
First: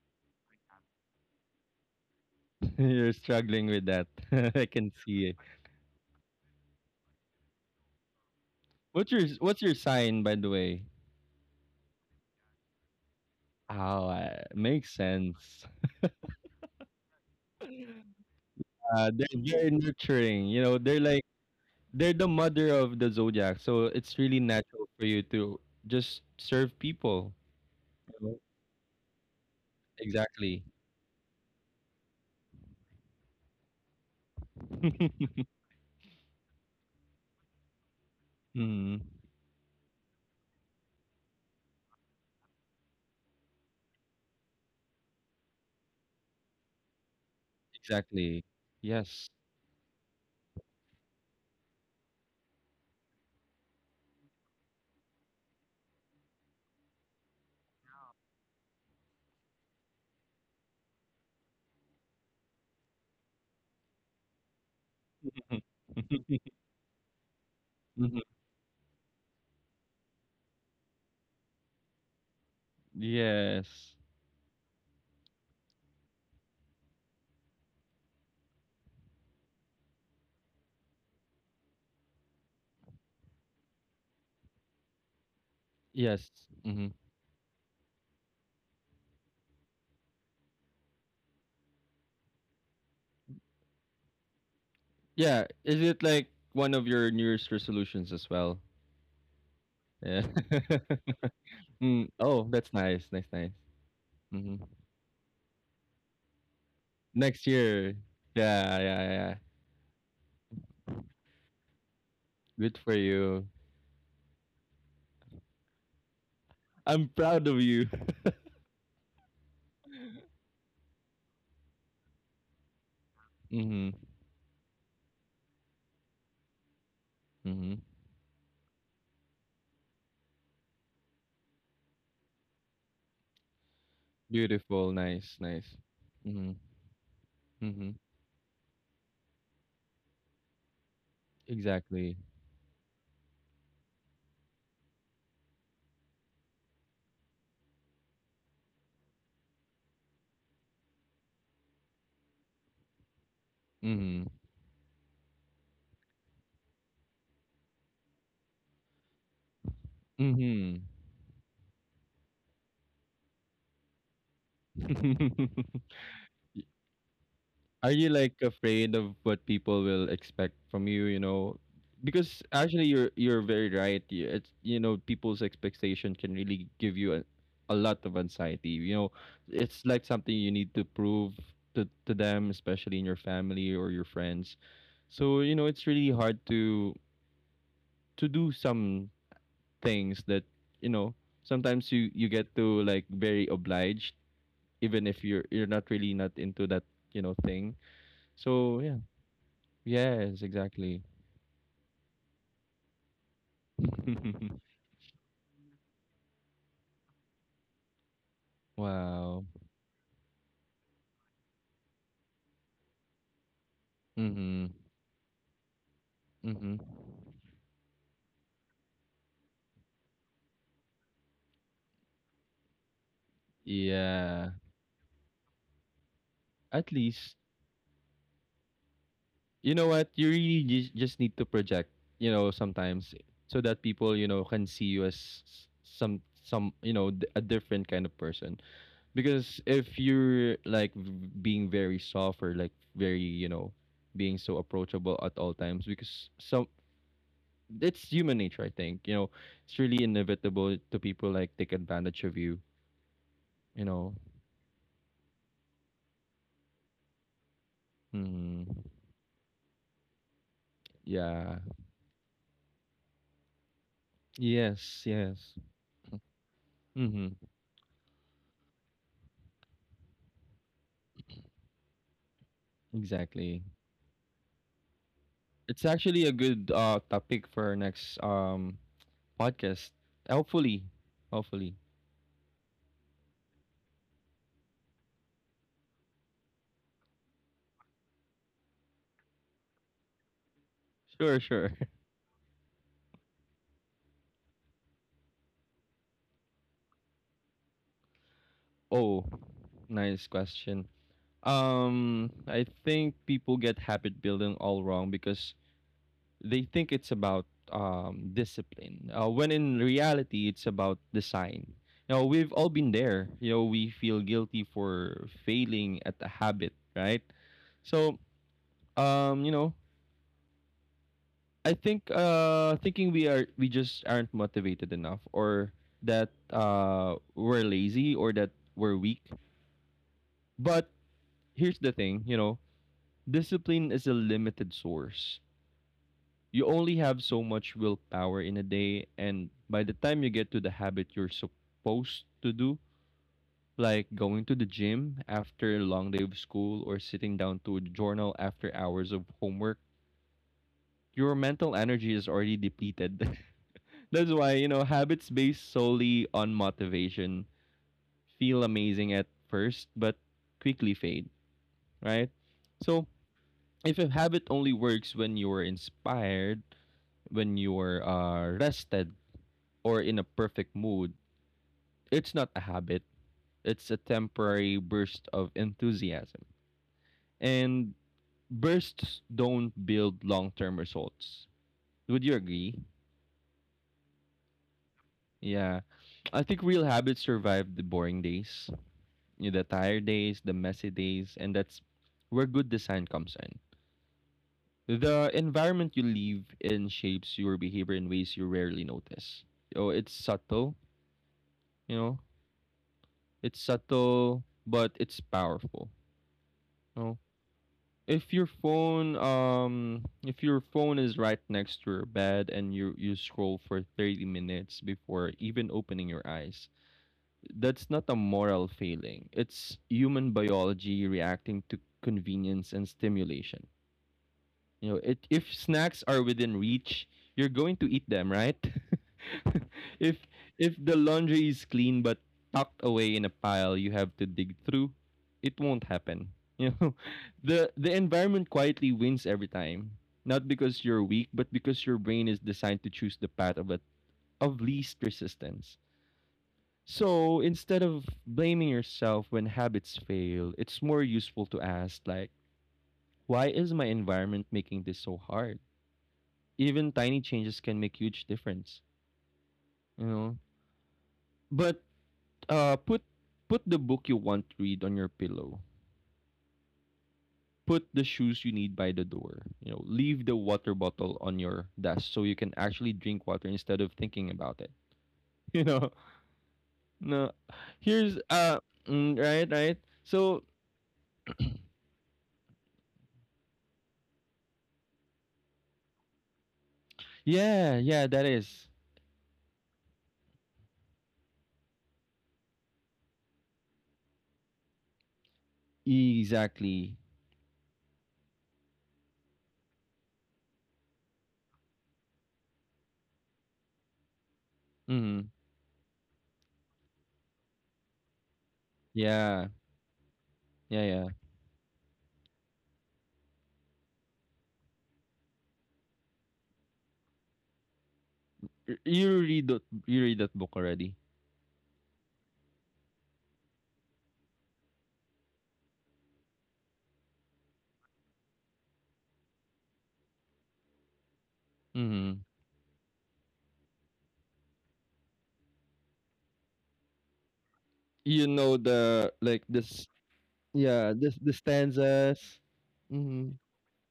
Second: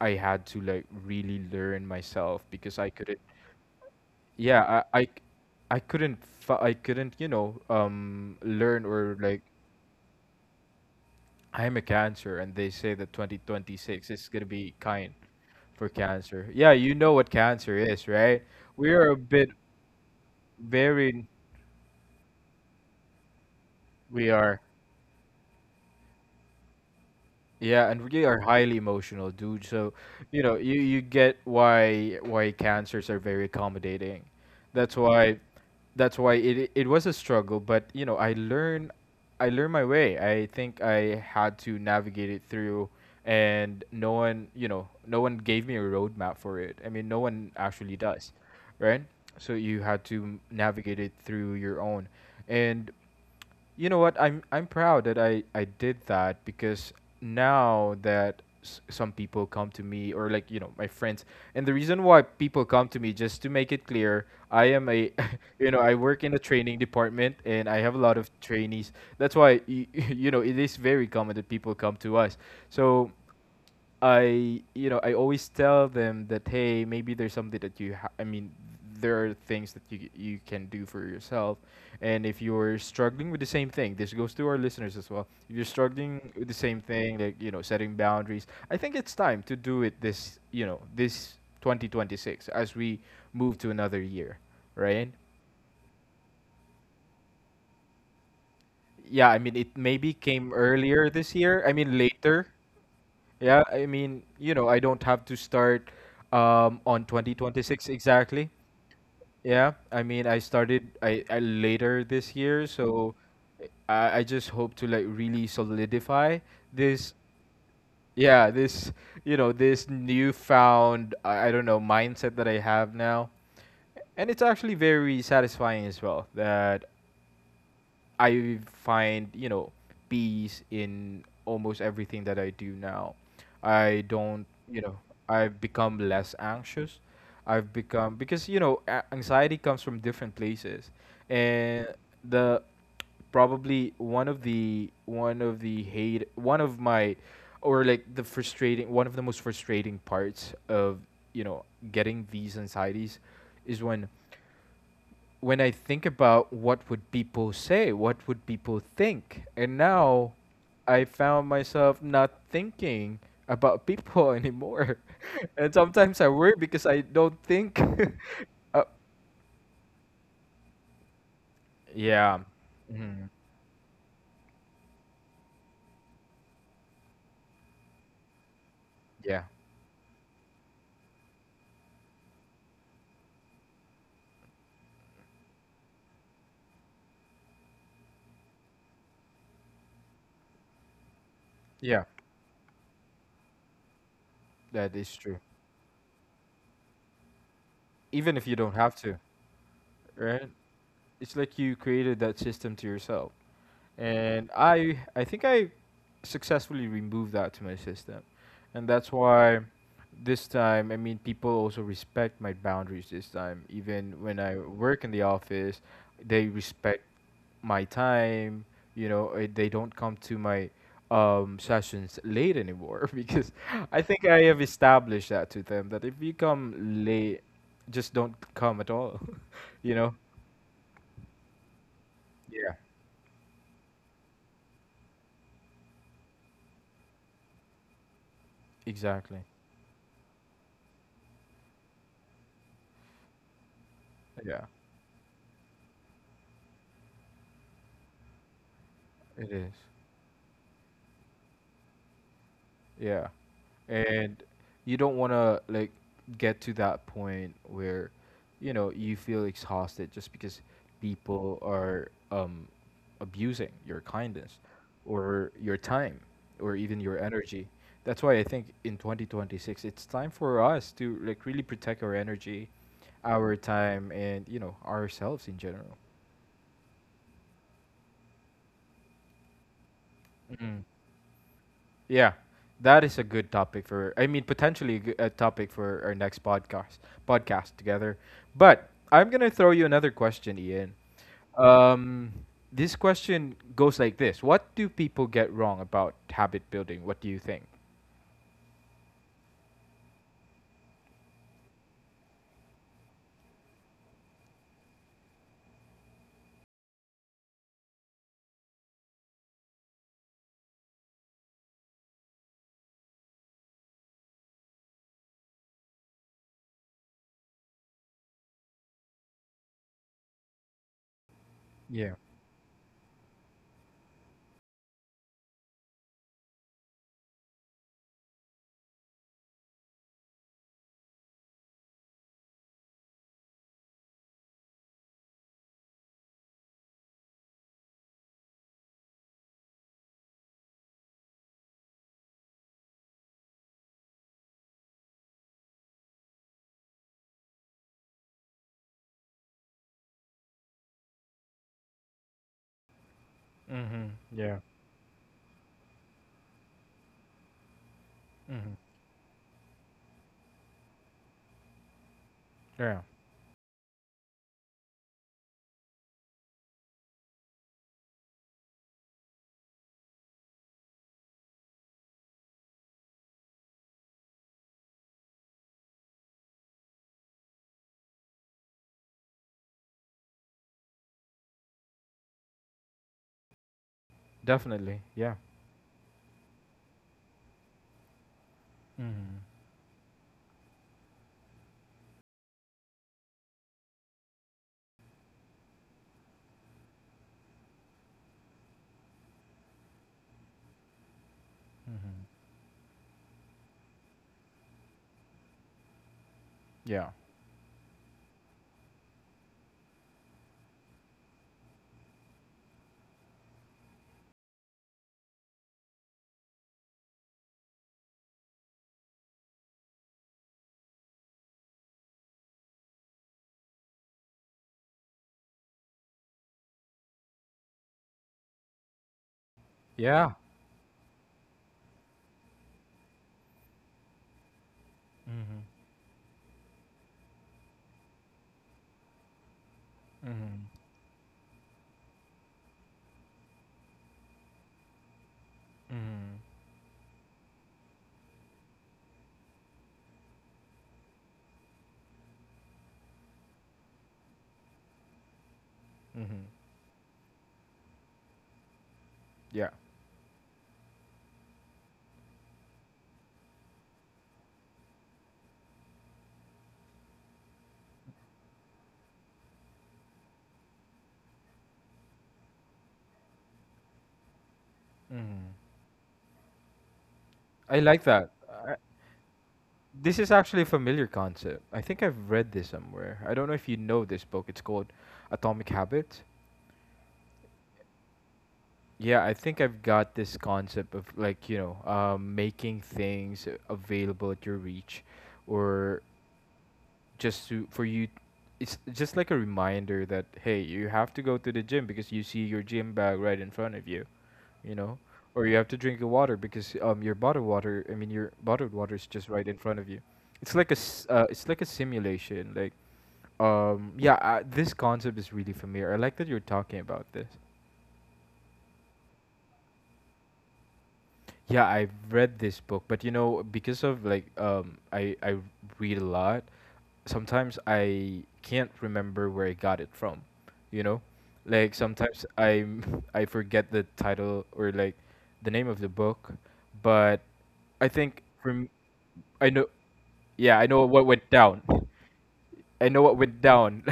A: I had to like really learn myself because I
B: You're
A: couldn't
B: struggling with that. I
A: yeah
B: can see it.
A: I couldn't you know learn
B: What's
A: or
B: your
A: like
B: sign by the way?
A: I'm a cancer and they say that
B: Oh,
A: 2026 is going to be
B: makes
A: kind
B: sense.
A: for cancer. Yeah, you know what cancer is right. we are a
B: They're
A: bit
B: very nurturing, you know, they're like
A: very
B: they're the mother of the zodiac, so it's
A: we
B: really
A: are
B: natural for you to just serve people.
A: yeah, and
B: You
A: we
B: know?
A: are highly emotional, dude. So, you know,
B: Exactly.
A: you get why cancers are very accommodating. That's why that's why it was a struggle, but you know,
B: Mhm.
A: I learned my way. I think I had to navigate it through, and no one, you know, no one gave me a roadmap for it. I mean, no one actually does,
B: Exactly.
A: right?
B: Yes.
A: So you had to navigate it through your own. And you know what? I'm proud that I did that, because now some people come to me, or like, you know, my friends. And the reason why people come to me, just to make it clear, I am a, you know, I work in the training department and I have a lot
B: Mhm.
A: of trainees. You know, it is very common that people come to us. So
B: Yes.
A: I, you know, I always tell them that, hey, maybe there's something that, I mean, there are things that you can do for yourself. And if you're struggling with the same thing, this goes to our listeners as well, if you're struggling
B: Yes.
A: with the same
B: Hmm.
A: thing, like, you know, setting boundaries, I think it's time to do it this, you know, this 2026, as we move to another year, right?
B: Yeah. Is it like one of your New Year's resolutions as well?
A: Yeah, I mean, it maybe
B: Yeah.
A: came earlier this year, I mean
B: Mm. Oh,
A: later.
B: that's nice. Nice, nice.
A: Yeah, I mean,
B: Hmm.
A: you know, I don't have to start on
B: Next year.
A: 2026 exactly.
B: Yeah, yeah, yeah, yeah.
A: Yeah, I mean, I started I later this year,
B: Good for
A: so
B: you.
A: I just hope to like really solidify
B: I'm
A: this,
B: proud of you.
A: yeah, this, you know, this newfound, I don't know, mindset that I have now.
B: Mm-hmm.
A: And it's actually very satisfying as well that
B: Mm-hmm.
A: I find, you know, peace in almost everything that I do now. I don't, you
B: Beautiful.
A: know,
B: Nice,
A: I've
B: nice.
A: become less
B: Mhm.
A: anxious. I've
B: Mhm.
A: become, because you know, anxiety comes from different places. And
B: Exactly.
A: the probably one of the hate one of my or like the frustrating one of the most frustrating parts of, you know, getting these anxieties, is when
B: Mhm.
A: when I think about what would people say, what would people think, and now
B: Mhm.
A: I found myself not thinking about people anymore, and sometimes I worry because I don't think.
B: Are you like
A: uh,
B: afraid of what people will expect from you, you know? Because
A: yeah.
B: actually you're
A: Mhm.
B: you're very right. It's you know, people's expectation can really give you a lot of anxiety. You know,
A: Yeah,
B: it's like something you need to prove to them, especially in your family or your friends. So, you know, it's really hard to do some things that you know sometimes
A: yeah,
B: you get to like very obliged
A: that
B: even
A: is
B: if
A: true.
B: you're not really not into that you know thing,
A: Even if you don't
B: so yeah.
A: have to,
B: Yes,
A: right?
B: exactly.
A: It's like you created that system to yourself. And I think I successfully removed that to my system, and that's
B: Wow.
A: why this time, I mean, people also respect my boundaries this time. Even when I
B: Mm-hmm,
A: work in the office, they
B: mm-hmm.
A: respect my time. You know, they don't come to my sessions late anymore. Because I think I
B: Yeah,
A: have established that to them, that if you
B: at
A: come
B: least
A: late, just don't come at all.
B: you know
A: You
B: what
A: know?
B: you really just need to project, you know,
A: Yeah.
B: sometimes so that people you know can see you as some you know a different kind of person.
A: Exactly.
B: Because if you're like being very soft or like very, you know, being so
A: Yeah.
B: approachable at all times, because some it's human nature, I think. You know,
A: It is.
B: it's really inevitable to people like take advantage of you.
A: Yeah.
B: You know.
A: And you don't want to like get to that point where,
B: Hmm.
A: you know, you feel exhausted just because
B: Yeah.
A: people are abusing your kindness,
B: Yes. Yes.
A: or your time, or even your
B: Mm-hmm.
A: energy. That's why I think in 2026, it's time for us to like really protect our energy, our
B: Exactly.
A: time, and you know, ourselves in
B: It's
A: general.
B: actually a good topic for our next podcast. Hopefully. Hopefully.
A: Yeah, that is a good topic for. I mean, potentially a topic for our next podcast together. But I'm gonna throw you another question, Ian.
B: Sure. Sure.
A: Um, this question goes like this: what do people get wrong about habit building? What do you think?
B: Oh, nice question. I think people get habit building all wrong because they think it's about discipline, when in reality, it's about design. Now, we've all been there. You know, we feel guilty for failing at a habit, right? So, you know, I think
A: Yeah.
B: thinking we just aren't motivated enough, or that we're lazy, or that we're weak. But here's the thing, you know, discipline is a limited source. You only have so much willpower in a day, and by the time you get to the habit you're supposed to do, like going to the gym after a long day of school or sitting down to a journal after hours of homework, your mental energy is already depleted.
A: Mm-hmm.
B: That's why
A: Yeah.
B: you know habits based solely on motivation feel
A: Mm-hmm.
B: amazing at first but quickly fade, right?
A: Yeah.
B: So if a habit only works when you're inspired, when you're rested, or in a perfect mood, it's not a habit. It's a temporary burst of enthusiasm. And bursts don't build long term results. Would you agree?
A: Definitely. Yeah.
B: Yeah. I think real habits survive the boring days,
A: Mm-hmm.
B: you know, the tired days, the messy days, and that's where good design comes in. The environment you live in shapes your behavior in ways you rarely notice. Oh, it's subtle, you know.
A: Mm-hmm.
B: It's subtle, but it's powerful. You
A: Yeah.
B: know? If your phone is right next to your bed and you scroll for 30 minutes before even opening your eyes, that's not a moral failing. It's human biology reacting to convenience and stimulation. You know, it, if snacks are within reach, you're going to eat them, right? if
A: Yeah.
B: if the laundry is clean but tucked away in a pile you have to dig through, it
A: Mm-hmm.
B: won't happen. You know, the environment quietly wins every time. Not
A: Mm-hmm.
B: because you're weak, but because your brain is designed to choose the path of of least resistance.
A: Mm-hmm.
B: So instead of blaming yourself when habits fail, it's more useful to ask like, why is my environment making this so hard?
A: Mm-hmm.
B: Even tiny changes can make huge difference,
A: Yeah.
B: you know, but uh put put the book you want to read on your pillow, put the shoes you need by the door, you know, leave the water bottle on your desk so you can actually drink water instead of thinking about it.
A: Mm-hmm.
B: You know. No,
A: I like
B: here's
A: that.
B: uh mm, right, right.
A: This is
B: So
A: actually a familiar concept. I think I've read this somewhere. I don't know if you know this book. It's called Atomic Habits.
B: yeah, yeah, that is
A: Yeah, I think I've got this concept of like, you know, making things available at your reach, or
B: exactly
A: just to, for you, it's just like a reminder that, hey, you have to go to the gym because you see your gym bag right in front of you, you know?
B: mm,
A: Or you have to drink your water because your bottled water, I mean your bottled water is just
B: yeah,
A: right in front of you. It's like
B: yeah, yeah.
A: it's like a simulation. Like, yeah, I, this concept is really familiar. I like that you're talking about this.
B: Y- you read that book already.
A: Yeah, I've read this book, but you know, because of like, I read a lot. Sometimes I can't remember where I got it from. You know, like
B: Mm-hmm.
A: sometimes I, I forget the title or like the name of the book, but I think
B: you know
A: from,
B: the like
A: I know,
B: this
A: yeah, I know
B: Yeah,
A: what went
B: the
A: down.
B: stanzas.
A: I know what
B: Mhm.
A: went down,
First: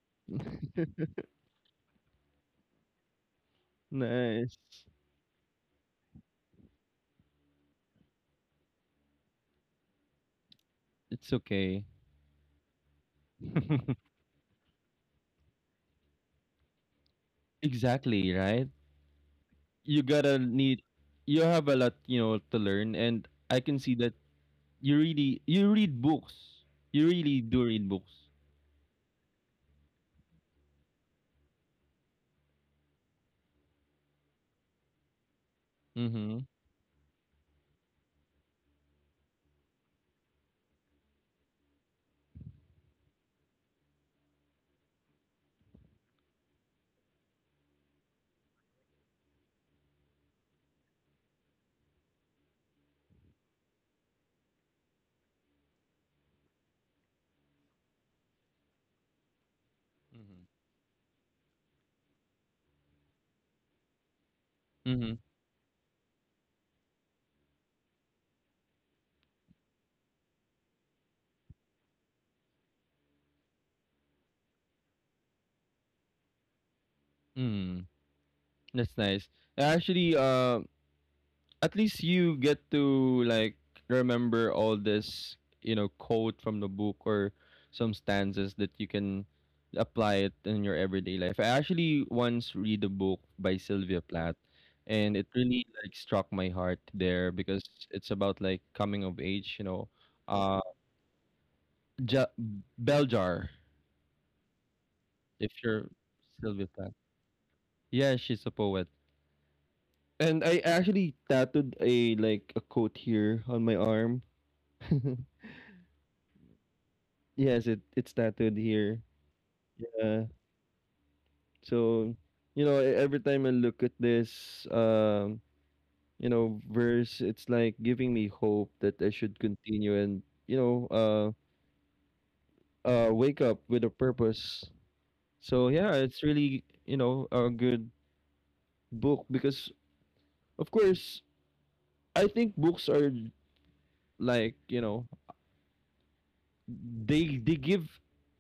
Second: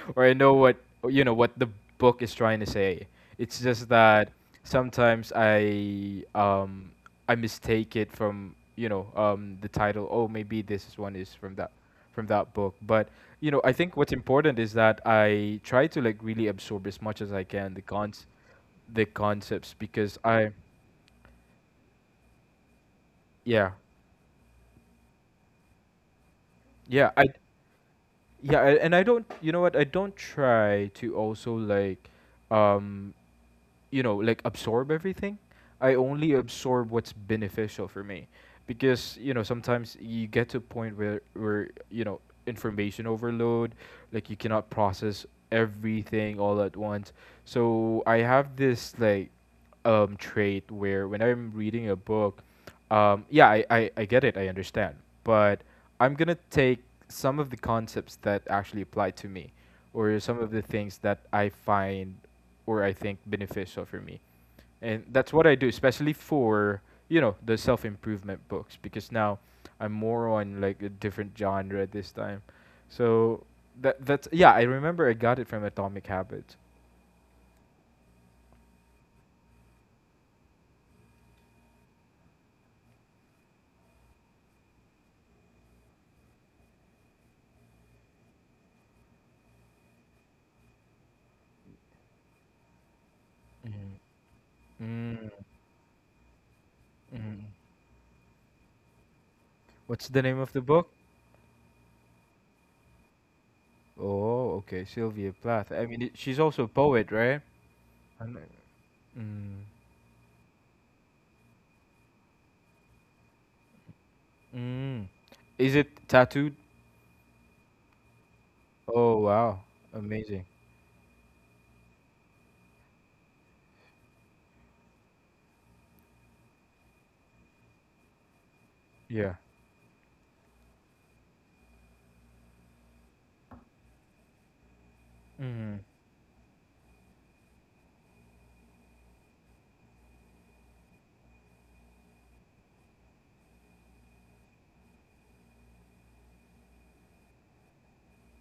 A: or I know what, you know what the book is trying to say. It's just that
B: Nice.
A: sometimes I mistake it from, you know, the title. Oh, maybe this is one
B: It's
A: is from that,
B: okay.
A: from that book. But you know, I think what's important is that I try to like really absorb as much as I can
B: Exactly, right?
A: the concepts,
B: You
A: because
B: gotta
A: I
B: need You have a lot, you know, to learn and I
A: yeah
B: can see that you read books. You
A: yeah I
B: really do read books.
A: yeah I, and I don't, you know what, I don't try to also like um you know like absorb everything. I only
B: Mm-hmm.
A: absorb what's beneficial for me, because you know, sometimes you get to a point where, you know, information overload, like you cannot process everything all at once. So I have this like trait where when I'm reading a book, yeah, I get it, I understand, but I'm gonna take some of the concepts that actually apply to me, or some
B: Mm-hmm.
A: of the things that I find, or I think beneficial for me, and
B: Mm-hmm.
A: that's what I do, especially for, you know, the self improvement books, because now I'm more on like a different genre this time. So that's, yeah, I remember I got it from Atomic Habits.
B: Mm. That's nice. Actually, at least you get to like remember all this, you know, quote from the book or some stanzas that you can apply it in your everyday life. I actually once read a book by
A: Mm-hmm.
B: Sylvia Plath and it
A: Mm,
B: really like struck my heart there
A: mm.
B: because it's about like coming of age, you know.
A: What's the name of the
B: Uh
A: book?
B: ja- Bell Jar.
A: Oh, okay, Sylvia
B: If
A: Plath.
B: you're
A: I mean, she's also
B: Sylvia
A: a
B: Plath.
A: poet, right?
B: Yeah, she's a poet.
A: Mm.
B: And I actually tattooed a like a quote here on my arm.
A: Mm. Is it tattooed?
B: Yes, it's tattooed here.
A: Oh wow,
B: Yeah.
A: amazing.
B: So, you know, every time I look at this, um, you know, verse, it's like giving me hope that I
A: Yeah.
B: should continue and, you know, wake up with a purpose. So
A: Mhm.
B: yeah, it's really, you know, a good book because, of course, I think books are like, you know, they give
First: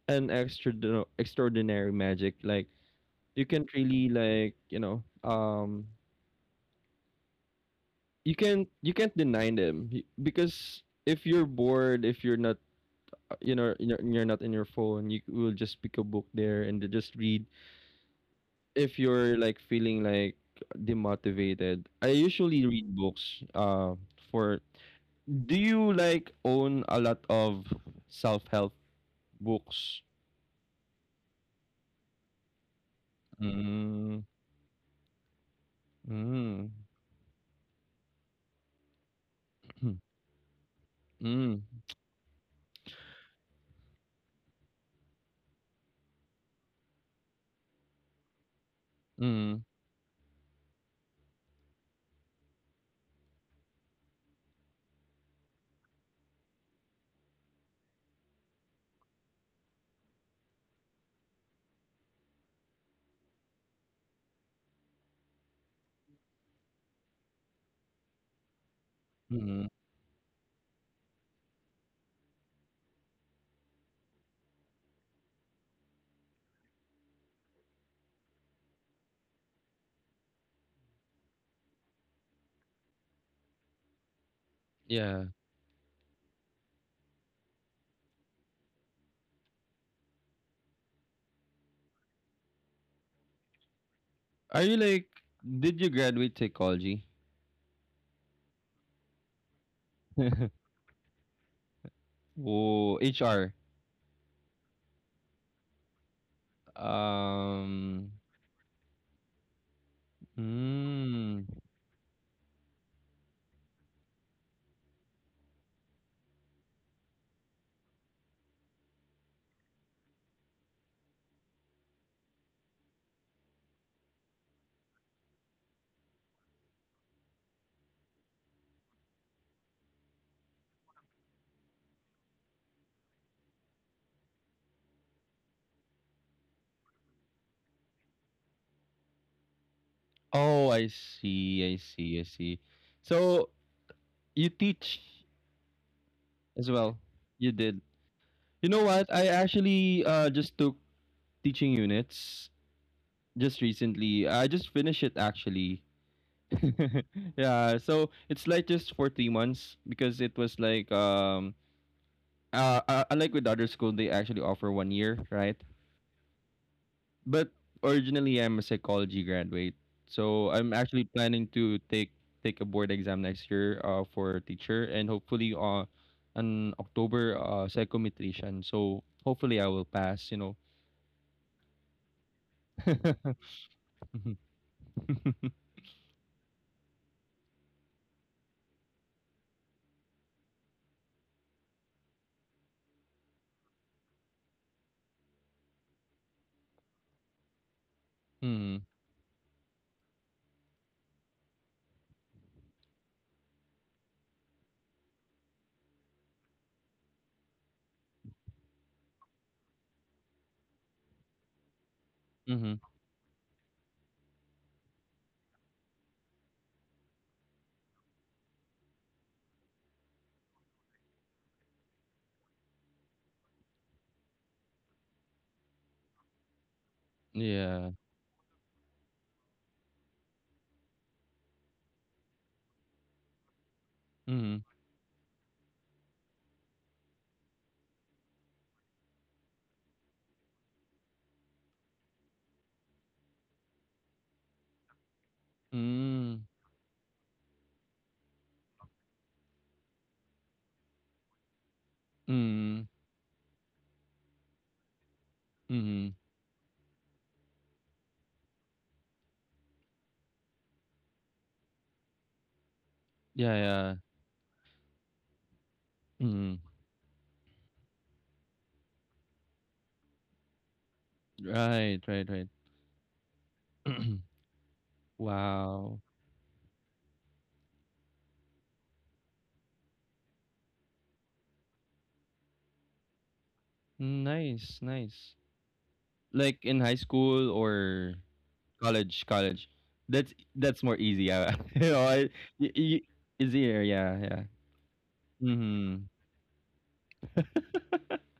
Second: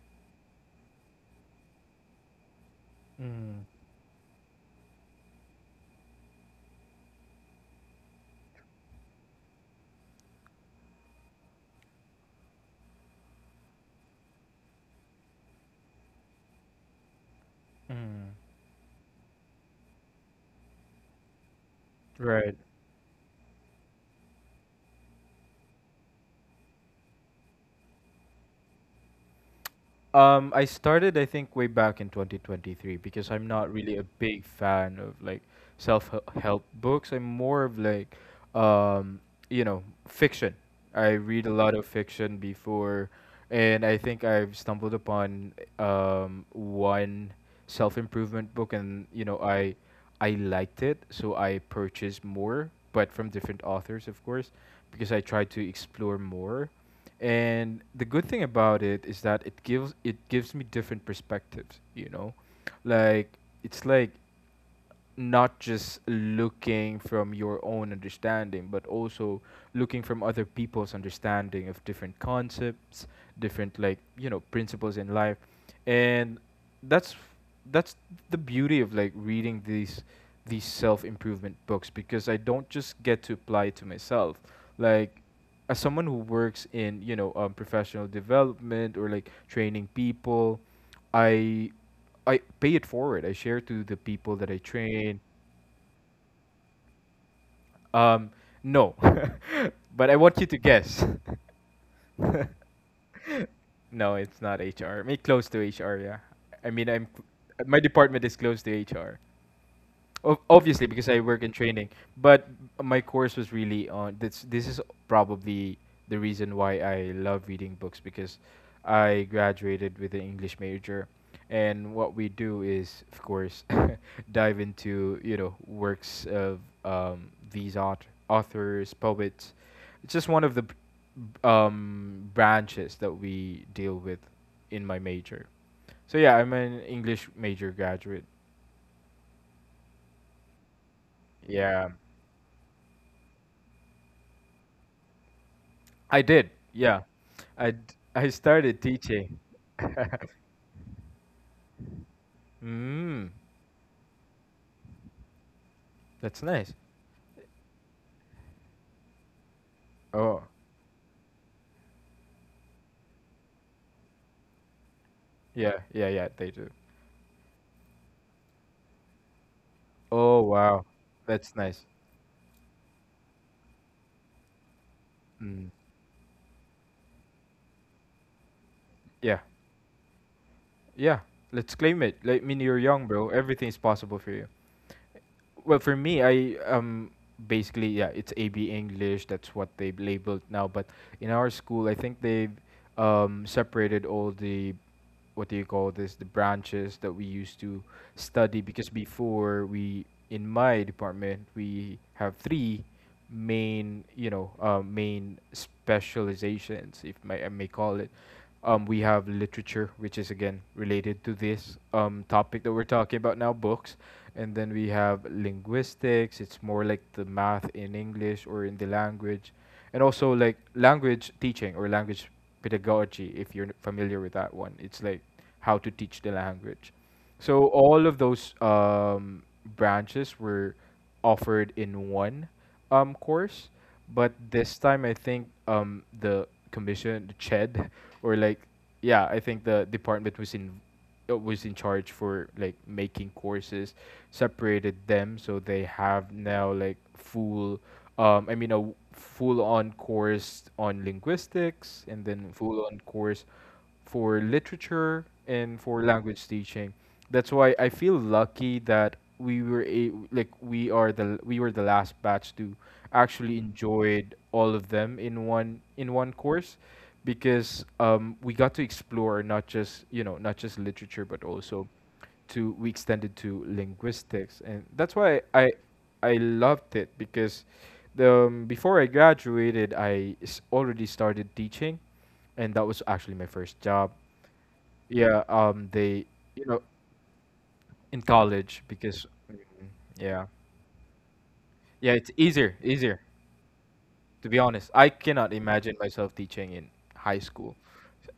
B: an extra extraordinary magic. Like you can
A: Mhm.
B: really like, you know, you can't deny them. Because if you're bored, if you're not you know you're not in your phone, you will just pick a book there and just read.
A: Mhm.
B: If you're like feeling like demotivated, I
A: Right.
B: usually read books. For do you like own a lot of self help books?
A: I started, I think, way back in 2023, because I'm not really a
B: Mm,
A: big fan of like self-help
B: mm,
A: books. I'm more of like, um, you know, fiction. I read a
B: mm,
A: lot of fiction before, and I think I've stumbled upon one self-improvement book, and you know,
B: mm,
A: I liked it, so I purchased more, but from different authors, of course, because I tried to explore more. And the good thing about it is that it gives me different perspectives, you know? Like, it's like not just looking from your own understanding, but also
B: mm.
A: looking from other people's understanding of different concepts, different like, you know, principles in life. And that's that's the beauty of like reading these self improvement books, because I don't just get to apply it to myself. Like,
B: Yeah.
A: as someone who works in, you know, professional development or like training people, I I pay it forward. I share to the people that I
B: Are you like?
A: train.
B: Did you graduate psychology?
A: Um, no, but I want you to guess.
B: Oh, HR.
A: No, it's not HR. I mean, close to HR, yeah. I mean, I'm, my
B: Um,
A: department is close to HR. Obviously because I
B: mm.
A: work in training, but my course was really on this. This is probably the reason why I love reading books, because I graduated with an English major, and what we do is, of course, dive into, you know, works of these authors, poets. It's just one of the branches that we deal with in my major. So yeah, I'm an English major graduate.
B: Oh, I see. I
A: Yeah.
B: see. I see. So you teach
A: I did.
B: as well.
A: Yeah.
B: You did.
A: I
B: You
A: started
B: know what? I
A: teaching.
B: actually just took teaching units
A: Mm,
B: just recently. I just finished it actually.
A: that's nice.
B: Yeah, so it's like just for 3 months because it
A: Oh,
B: was like unlike with other school they actually offer 1 year, right?
A: yeah, yeah, yeah, they do.
B: But originally, I'm a psychology graduate,
A: Oh,
B: so I'm
A: wow.
B: actually planning
A: That's
B: to
A: nice.
B: take a board exam next year for teacher and hopefully
A: Mm,
B: on October psychometrician. So
A: yeah.
B: hopefully I will pass. You know.
A: Yeah. Let's claim it. Like, I mean, you're young, bro.
B: Mm-hmm.
A: Everything's possible for you. Well, for me, I basically, yeah, it's AB English. That's what they labeled now. But in our school, I think they've separated all the what do you call this, the branches that we used to study. Because before we in my department we have three main, main specializations, if I may call it. We have literature, which is again related to this topic that
B: Mm-hmm.
A: we're talking about now, books. And then we have linguistics. It's more like the math in English, or in the language. And also like language teaching, or language pedagogy, if you're familiar with that one. It's like how to teach the language. So
B: Yeah.
A: all of those branches were offered in one course. But
B: Mm-hmm.
A: this time I think the commission, the CHED, or like, yeah, I think the department was in charge for like making courses, separated them, so they have
B: Mm-hmm.
A: now like full full on course on linguistics, and then
B: Mm-hmm.
A: full on course for literature, and for
B: Mm-hmm.
A: language teaching. That's why I feel lucky that we were a, like we are the we were the last batch to
B: Yeah.
A: actually
B: Yeah.
A: enjoyed all of them in one
B: Mm-hmm.
A: course. Because we got to explore, not just you know, not just literature, but also
B: Right. Right. Right.
A: to we extended to linguistics. And that's why i
B: Wow.
A: i loved it. Because the before I graduated, I already started teaching, and that was actually my first job.
B: Nice. Nice.
A: Yeah. They,
B: Like
A: you
B: in
A: know,
B: high school or
A: in college.
B: college,
A: Because
B: college.
A: Mhm. yeah
B: That's more easy. Yeah,
A: yeah, it's
B: y-
A: easier
B: y-
A: easier
B: easier. Yeah, yeah.
A: To be honest, I cannot imagine
B: Hmm.
A: myself teaching in high school.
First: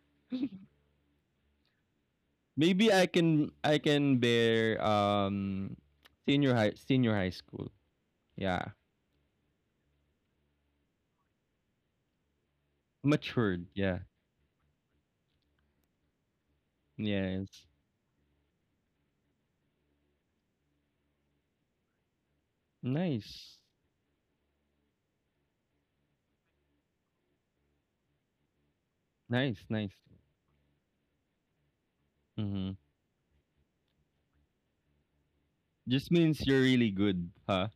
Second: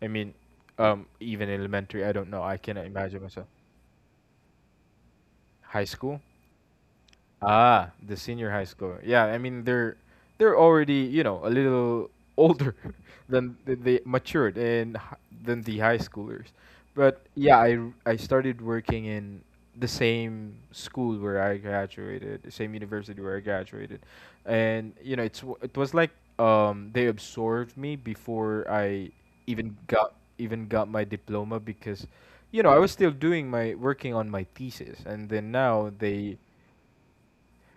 A: I mean, even elementary, I don't know. I cannot
B: Maybe
A: imagine myself
B: I can bear
A: high school.
B: senior high, senior high school.
A: Ah, the senior high
B: Yeah,
A: school. Yeah, I mean, they're already, you know, a little older, than
B: matured.
A: the, they
B: Yeah,
A: matured, than the high schoolers. But yeah,
B: yes.
A: I started working in the same school where I graduated, the same university where I
B: Nice,
A: graduated, and you know it was like, they absorbed me before I
B: nice, nice.
A: even got my diploma. Because you know,
B: Hmm.
A: I was still doing my working on my thesis, and then now
B: Just
A: they
B: means you're really good, huh?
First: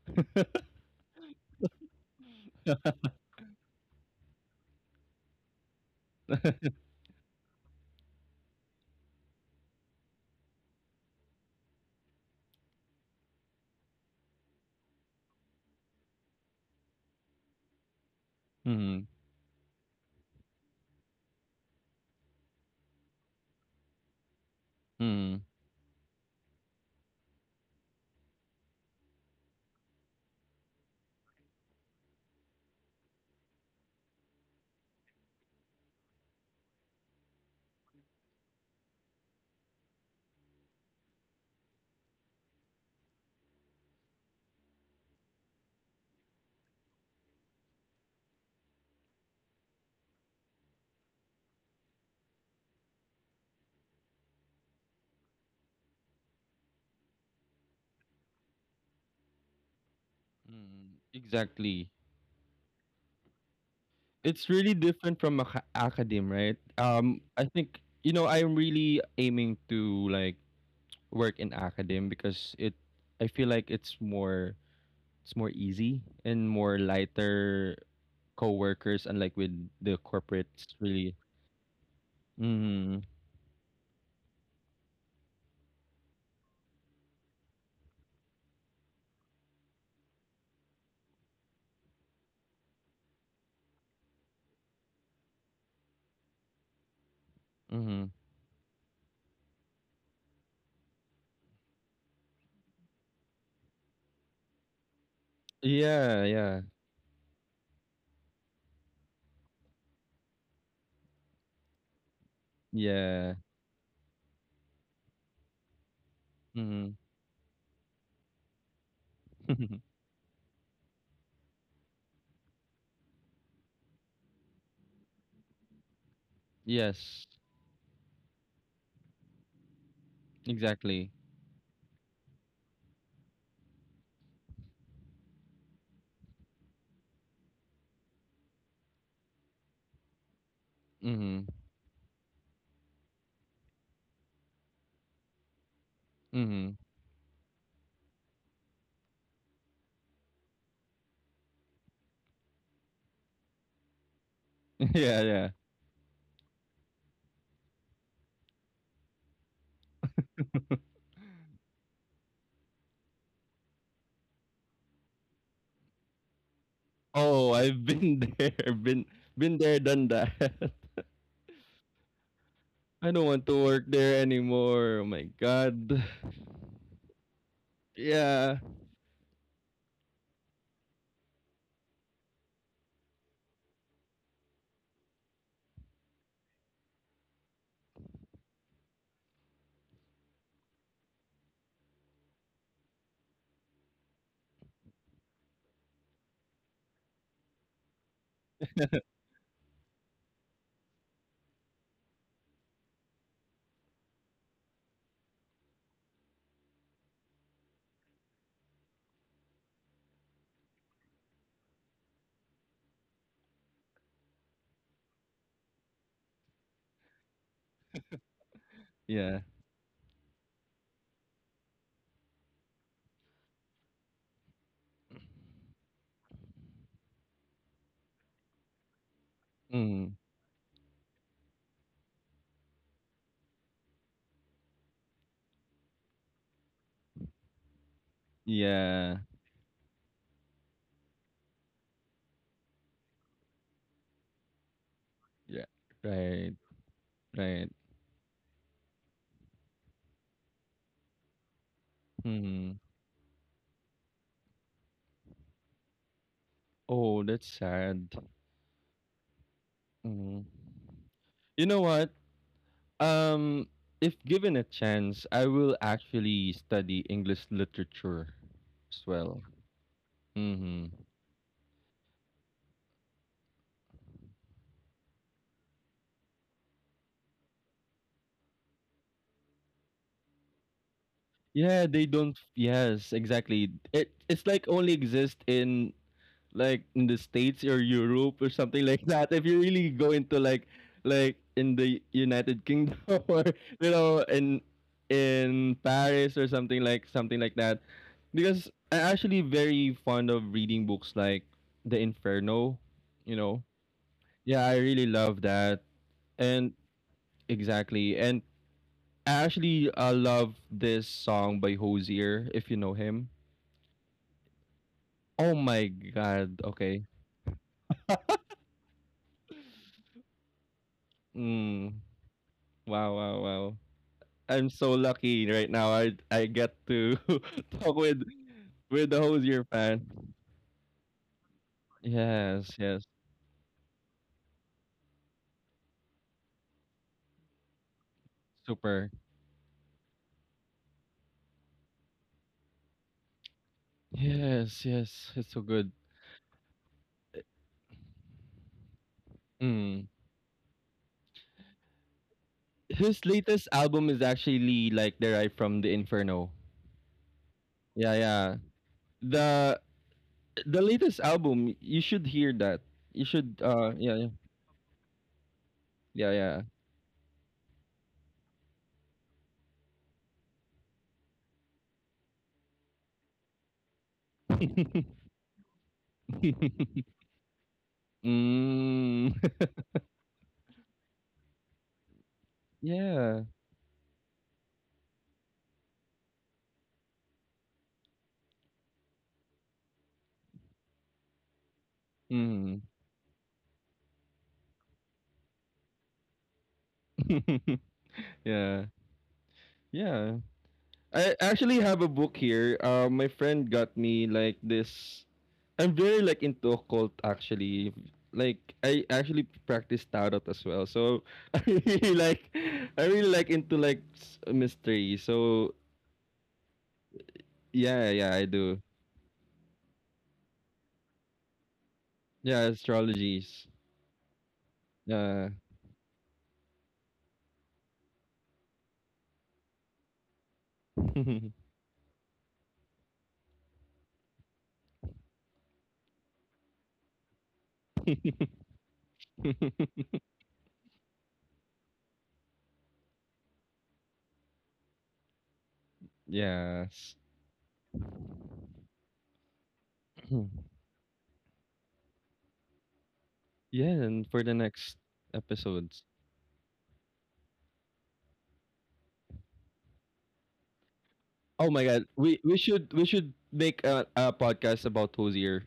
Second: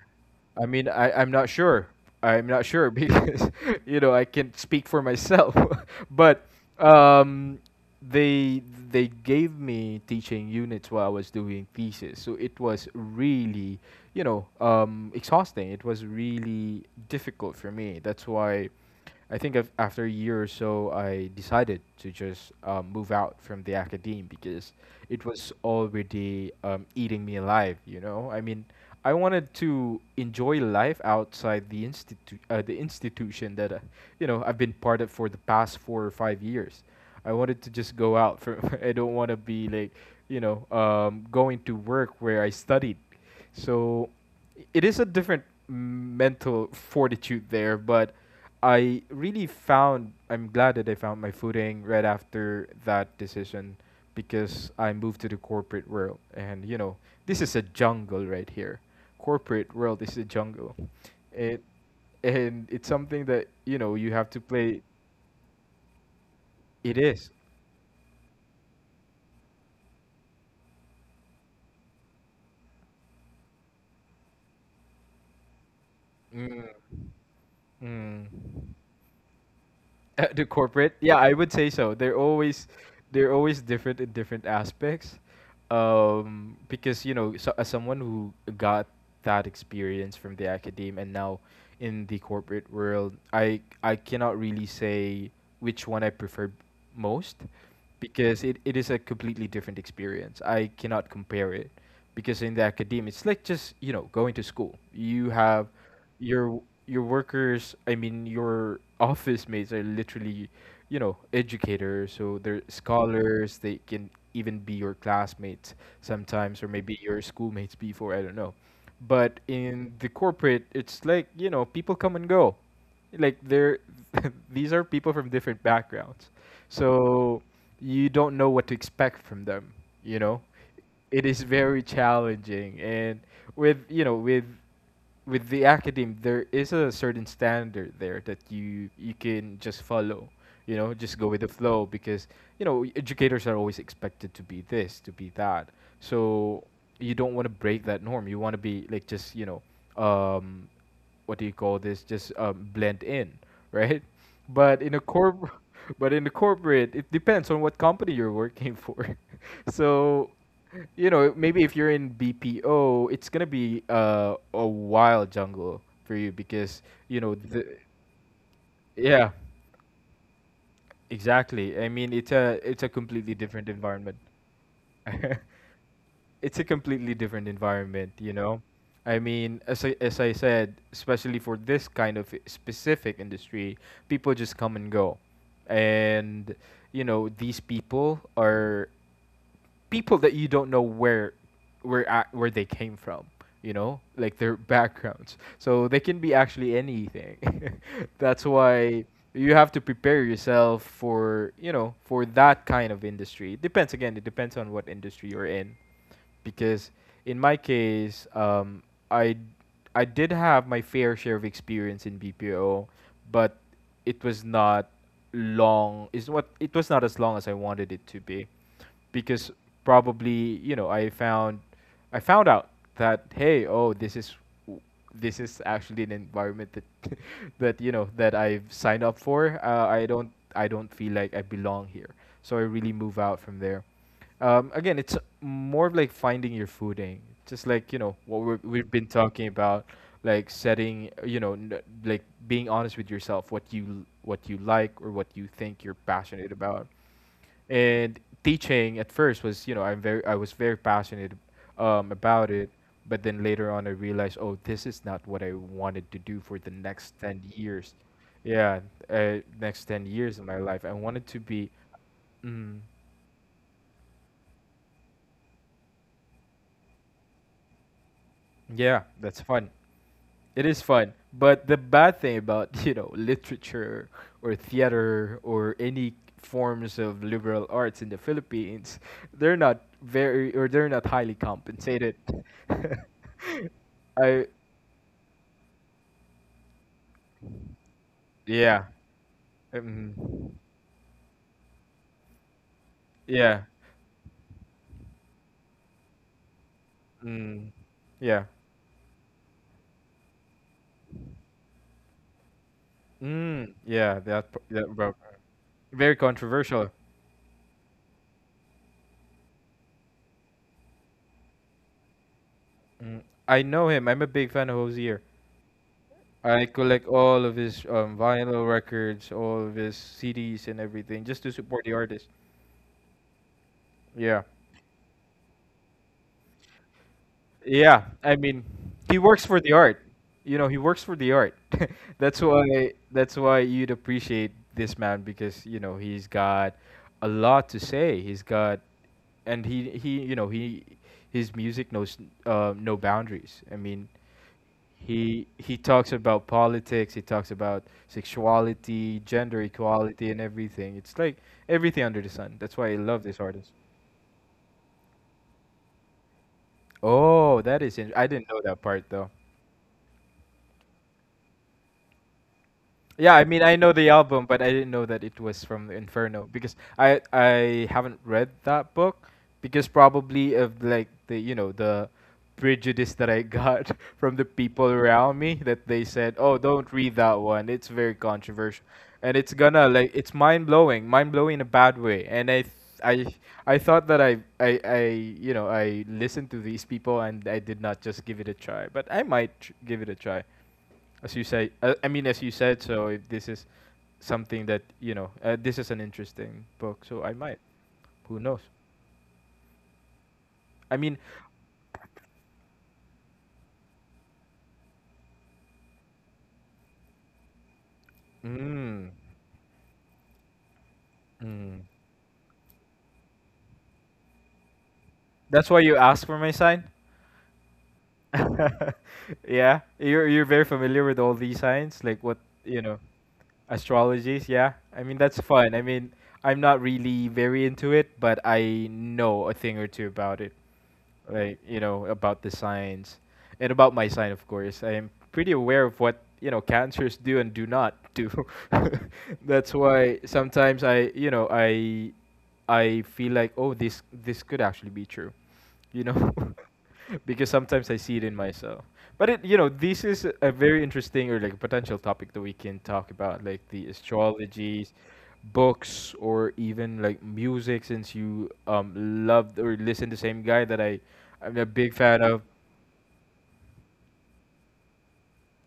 A: I mean, I'm not sure. I'm not sure because, you know, I can't speak for myself. But um, they they gave me teaching units while I was doing thesis, so it was really, you know, exhausting. It was really difficult for me. That's why.
B: Hmm.
A: I think after a year or so, I decided to just move out from the academe. Because it
B: Hmm.
A: was already eating me alive. You know, I mean, I wanted to enjoy life outside the institute, the institution that you know, I've been part of for the past 4 or 5 years. I wanted to just go out. For I don't want to be like, you know, going to work where I studied. So it is a different mental fortitude there. But I really found, I'm glad that I found my footing right after that decision, because I moved to the corporate world. And you know, this is a jungle right here. Corporate world is a jungle. It
B: Exactly.
A: and it's something that, you know, you have to
B: It's really
A: play
B: different from academe, right?
A: it is.
B: I think, you know, I'm really aiming to like work in academe because it I feel like it's more easy and
A: Mm.
B: more lighter
A: Mm.
B: coworkers unlike with the
A: The
B: corporates
A: corporate? Yeah,
B: really.
A: I would say so.
B: Mhm.
A: They're always different in different aspects. Because you know, so, as someone who got that experience from the academe and now in the corporate world, I cannot really say which one I prefer most.
B: Mhm.
A: Because it is a completely different experience. I cannot compare it. Because in the academe it's like just, you know, going to school. You have
B: Yeah, yeah.
A: your your workers, I mean, your office mates are literally, you know, educators. So they're
B: Yeah.
A: scholars, they can even be your classmates sometimes, or maybe
B: Mhm.
A: your schoolmates before, I don't know. But in the corporate it's like, you know, people come and go. Like they're these are people from different backgrounds.
B: Yes.
A: So you don't know what to expect from them, you know.
B: Exactly.
A: It is very challenging. And with you know, with the academe, there is a certain standard there that you can just follow. You know, just go with
B: Mhm.
A: the flow. Because you know, educators are always expected to be this, to be that. So
B: Mhm.
A: you don't want to break that norm. You want to be like, just you know, um, what do you call this? Just blend in, right? But in a
B: Yeah, yeah.
A: corp, but in the corporate, it depends on what company you're working for. So you know, maybe if you're in BPO, it's gonna be a wild jungle for you. Because you know
B: Oh, I've
A: the
B: been there.
A: yeah,
B: Been there, done that.
A: exactly. I mean, it's a
B: I don't
A: completely
B: want to
A: different
B: work there
A: environment.
B: anymore. Oh my god.
A: It's a completely different environment, you
B: Yeah.
A: know. I mean, as as I said, especially for this kind of specific industry, people just come and go. And you know, these people are people that you don't know where they came from, you know, like their backgrounds. So they can be actually anything. That's why you have to prepare yourself for, you know, for that kind of industry. It depends, again, it depends on what industry you're in. Because in my case, I I did have my fair share of experience in BPO. But it was not long. Is what it was not as long as I wanted it to be.
B: Yeah.
A: Because probably, you know, I found out that, hey, oh, this is w- this is actually an environment that that you know, that I've signed up for.
B: Mm.
A: I don't feel like I belong here. So I really move out from there. Again, it's more of like finding your footing, just like you know what we've been
B: Yeah.
A: talking about, like setting, you know, like being honest with yourself, what you like, or what you
B: Yeah.
A: think you're
B: Right.
A: passionate about.
B: Right.
A: And teaching at first was, you know, I was very passionate about it.
B: Mm.
A: But then later on I realized, oh, this is not what I wanted to do for the next
B: Oh, that's
A: 10 years.
B: sad.
A: Yeah, next ten
B: Mm.
A: years of my life, I wanted to
B: You
A: be.
B: know what?
A: Mm,
B: Um, if given a chance, I will actually study English literature as
A: yeah,
B: well.
A: that's fun. It is
B: Mm-hmm.
A: fun, but the bad thing about you know, literature or theater or any forms of liberal arts in the Philippines, they're not very, or they're not highly
B: Yeah, they
A: compensated.
B: don't. Yes, exactly. It it's
A: I
B: like only exist in like in the states or europe or something
A: yeah,
B: like that if you really go
A: um,
B: into like in the united kingdom or
A: yeah,
B: you know in paris or something like
A: mm,
B: that
A: yeah,
B: because I'm actually very fond of reading books like the inferno, you know.
A: mm, yeah. That p-
B: Yeah, I
A: that
B: really
A: bro,
B: love that.
A: very
B: And
A: controversial.
B: exactly, and I actually love this song by Hosier if you know
A: Mm,
B: him.
A: I know him. I'm a big fan of Hosier.
B: Oh my god,
A: I
B: okay.
A: collect all of his vinyl records, all of his CDs, and everything just to support the
B: Mm,
A: artist.
B: wow, wow, wow.
A: Yeah.
B: I'm so lucky right now. I get to talk
A: Yeah, I mean,
B: with
A: he
B: the
A: works for
B: Hosier
A: the art.
B: fan.
A: You know, he works for the art. That's
B: Yes,
A: why
B: yes,
A: that's why you'd appreciate this man, because, you know, he's got a lot to say. He's got
B: super.
A: and you know, he his music knows no boundaries. I mean,
B: Yes, yes, it's so
A: he
B: good.
A: talks about politics, he talks about sexuality, gender
B: Mm.
A: equality and everything. It's like everything under the sun. That's why I love
B: His
A: this artist.
B: latest album is actually like derived from the Inferno.
A: Oh, that is in-
B: Yeah,
A: I didn't
B: yeah.
A: know that part though.
B: The the latest album, you should hear that. You
A: Yeah, I
B: should.
A: mean, I know the
B: Yeah,
A: album, but I didn't know that it was from the
B: yeah, yeah,
A: Inferno.
B: yeah.
A: Because I haven't read that book. Because probably of like the you know the prejudice that I got from the people around me, that they said, "Oh, don't read that one. It's very controversial." And it's
B: Mm.
A: gonna like it's mind-blowing, mind-blowing in a bad way. And I
B: Yeah.
A: I thought that I you know, I listened to these people and I did not just give it a try. But I might give it a try. As you say, as you
B: Mm.
A: said, so if this is something that you know, this is an interesting book, so I might. Who knows?
B: Yeah. Yeah.
A: I mean,
B: I actually have a book here. My friend got me like this. I'm very like into occult actually. Like I
A: mm,
B: actually practice tarot as well. So I
A: mm.
B: really like I really like into like mystery.
A: That's
B: So
A: why you asked for my sign.
B: yeah, yeah, I do.
A: Yeah, you're very familiar with all these signs, like what
B: Yeah,
A: you know,
B: astrologies.
A: astrologies. Yeah, I mean that's
B: Yeah.
A: fun. I mean, I'm not really very into it, but I know a thing or two about it. Like you know, about the signs, and about my sign. Of course I am pretty aware of what, you know, cancers do and do not do. That's why sometimes I you know I feel like, oh, this could actually be true, you know.
B: Yes.
A: Because sometimes I see it in myself. But it, you know, this is a very interesting or like potential topic that we can talk about, like the
B: Yeah, and for the
A: astrologies,
B: next episodes.
A: books, or even like music, since you loved or listened to the same guy that I'm a
B: Oh my
A: big
B: god,
A: fan of.
B: we should make a podcast about Hosier.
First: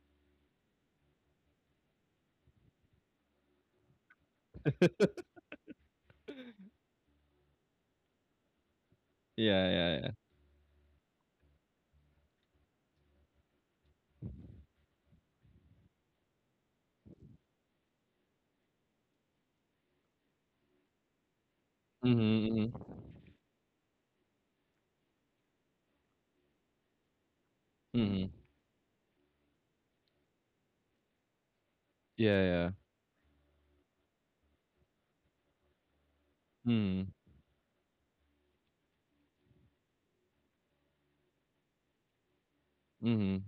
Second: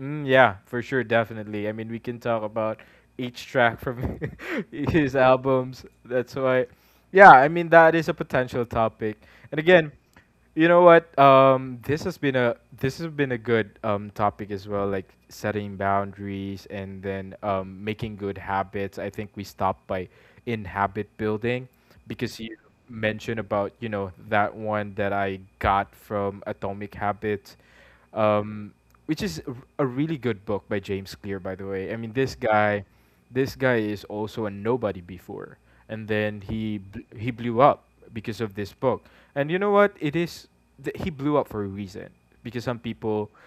A: Mm, yeah, for sure, definitely. I mean, we can talk about each track from his albums. That's why. Yeah, I mean, that is a potential topic. And
B: Yeah,
A: again,
B: yeah, yeah.
A: you know what? This has been a this has been a good topic as well, like setting boundaries, and then making good habits. I think we stopped by in habit building,
B: Mhm,
A: because you
B: mhm,
A: mentioned about, you know, that one that I got from Atomic Habits.
B: mhm.
A: um, which is a really good book by James Clear, by the way. I mean,
B: Yeah, yeah.
A: this guy is also a nobody before, and then
B: Mhm,
A: he blew up because of this book. And you know what? It is he blew up for a reason because some people
B: mhm.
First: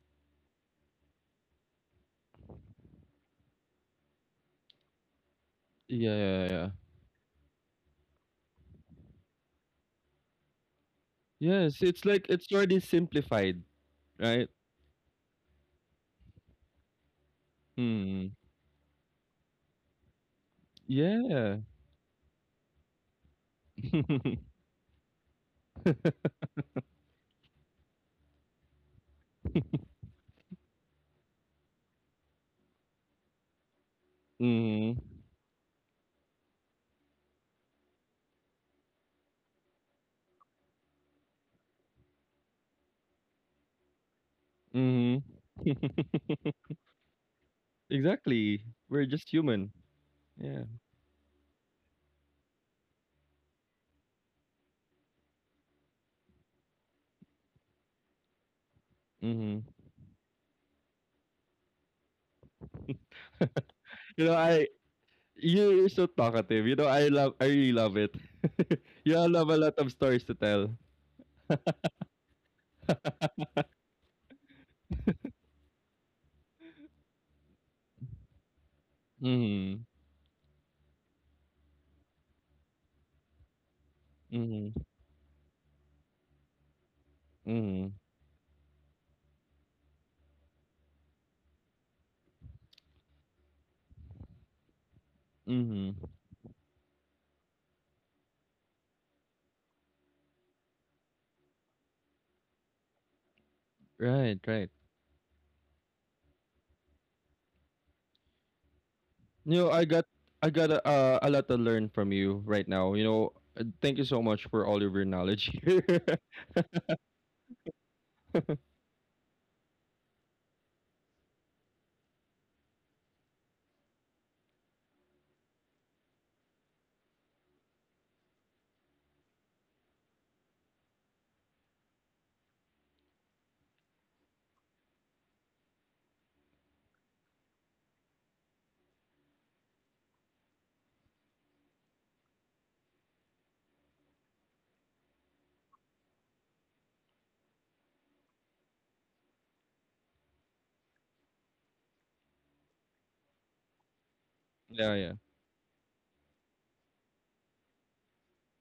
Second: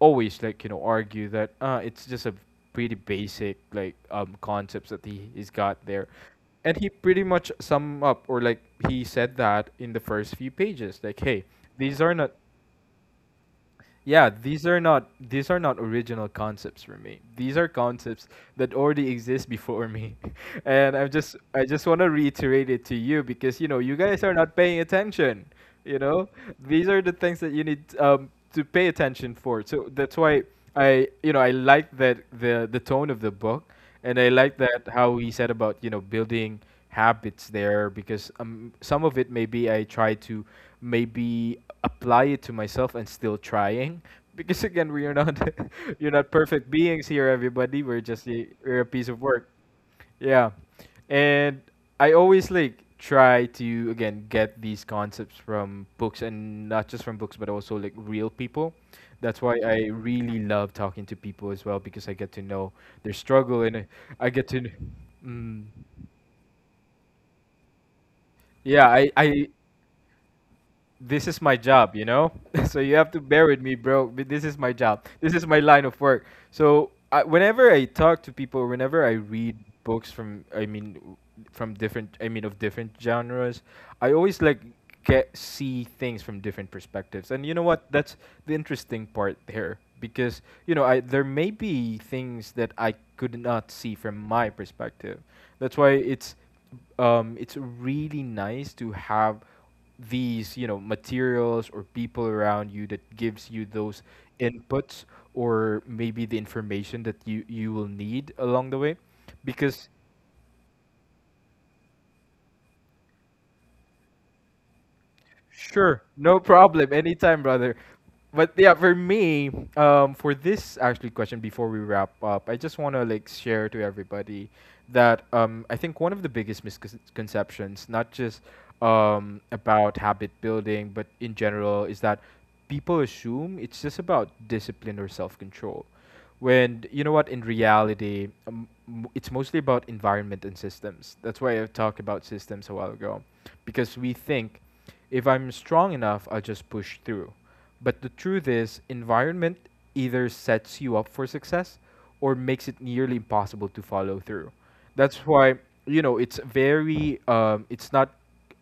A: always like argue that it's just a pretty basic like concepts that he's got there,
B: Yeah, yeah, yeah.
A: and he pretty much sum up, or like he said that in the first few pages, like, hey,
B: Yes,
A: these
B: it's
A: are
B: like
A: not,
B: it's already simplified,
A: yeah,
B: right?
A: these are not, these are not original concepts for me. These are concepts
B: Mhm.
A: that already exist before me, and
B: Yeah.
A: I just want to reiterate it to you because you know you guys are not paying attention, you know, these are the things that you need, to pay attention for. So that's why i, you know, I like that the tone of the book, and I like that
B: Mhm.
A: how he said about, you know, building habits there. Because some of it maybe I try to, maybe apply it to myself and still trying because again we are
B: Mhm.
A: not, you're not perfect beings here, everybody. We're just a,
B: Exactly.
A: we're a
B: We're
A: piece of
B: just
A: work,
B: human.
A: yeah.
B: Yeah.
A: And I always like try to, again, get these concepts from books, and not just from books but also like real people. That's why
B: Mhm.
A: I really love talking to people as well, because I get to know their struggle, and
B: You
A: I
B: know,
A: get to
B: I
A: mm,
B: you're so talkative. You know, I really love it.
A: yeah, I,
B: You all
A: I
B: have a lot of stories to tell.
A: this is my job, you know? So you have to bear with me, bro. But this is my job. This is my line of work. So I, whenever I talk to people, whenever I read
B: Mhm.
A: books from, I mean, from different, I mean, of different genres, I always like
B: Mhm.
A: get see things from different perspectives. And you know what?
B: Mhm.
A: That's the interesting part there, because you know i, there may be things that I could not see from my perspective. That's why
B: Mhm.
A: it's, it's really nice to have these, you know, materials or people around you that gives you those
B: Right, right.
A: inputs, or maybe the information that you will need along the way
B: You know,
A: because
B: I got a lot to learn from you right now. You know, thank you so much for all of your knowledge. Here.
A: sure, no problem. Anytime, brother. But yeah, for me, for this actually question before we wrap up, I just want to like share to everybody that, I think one of the biggest misconceptions, not just, about habit building, but in general, is that people assume it's just about discipline or self control. When you know what, in reality, it's mostly about environment and systems. That's why I talked about systems a while ago, because we think, if I'm strong enough, I'll just push through. But the truth is, environment either sets you up for success or makes it nearly impossible to follow through.
B: Yeah, yeah,
A: That's why, you know, it's very, it's not,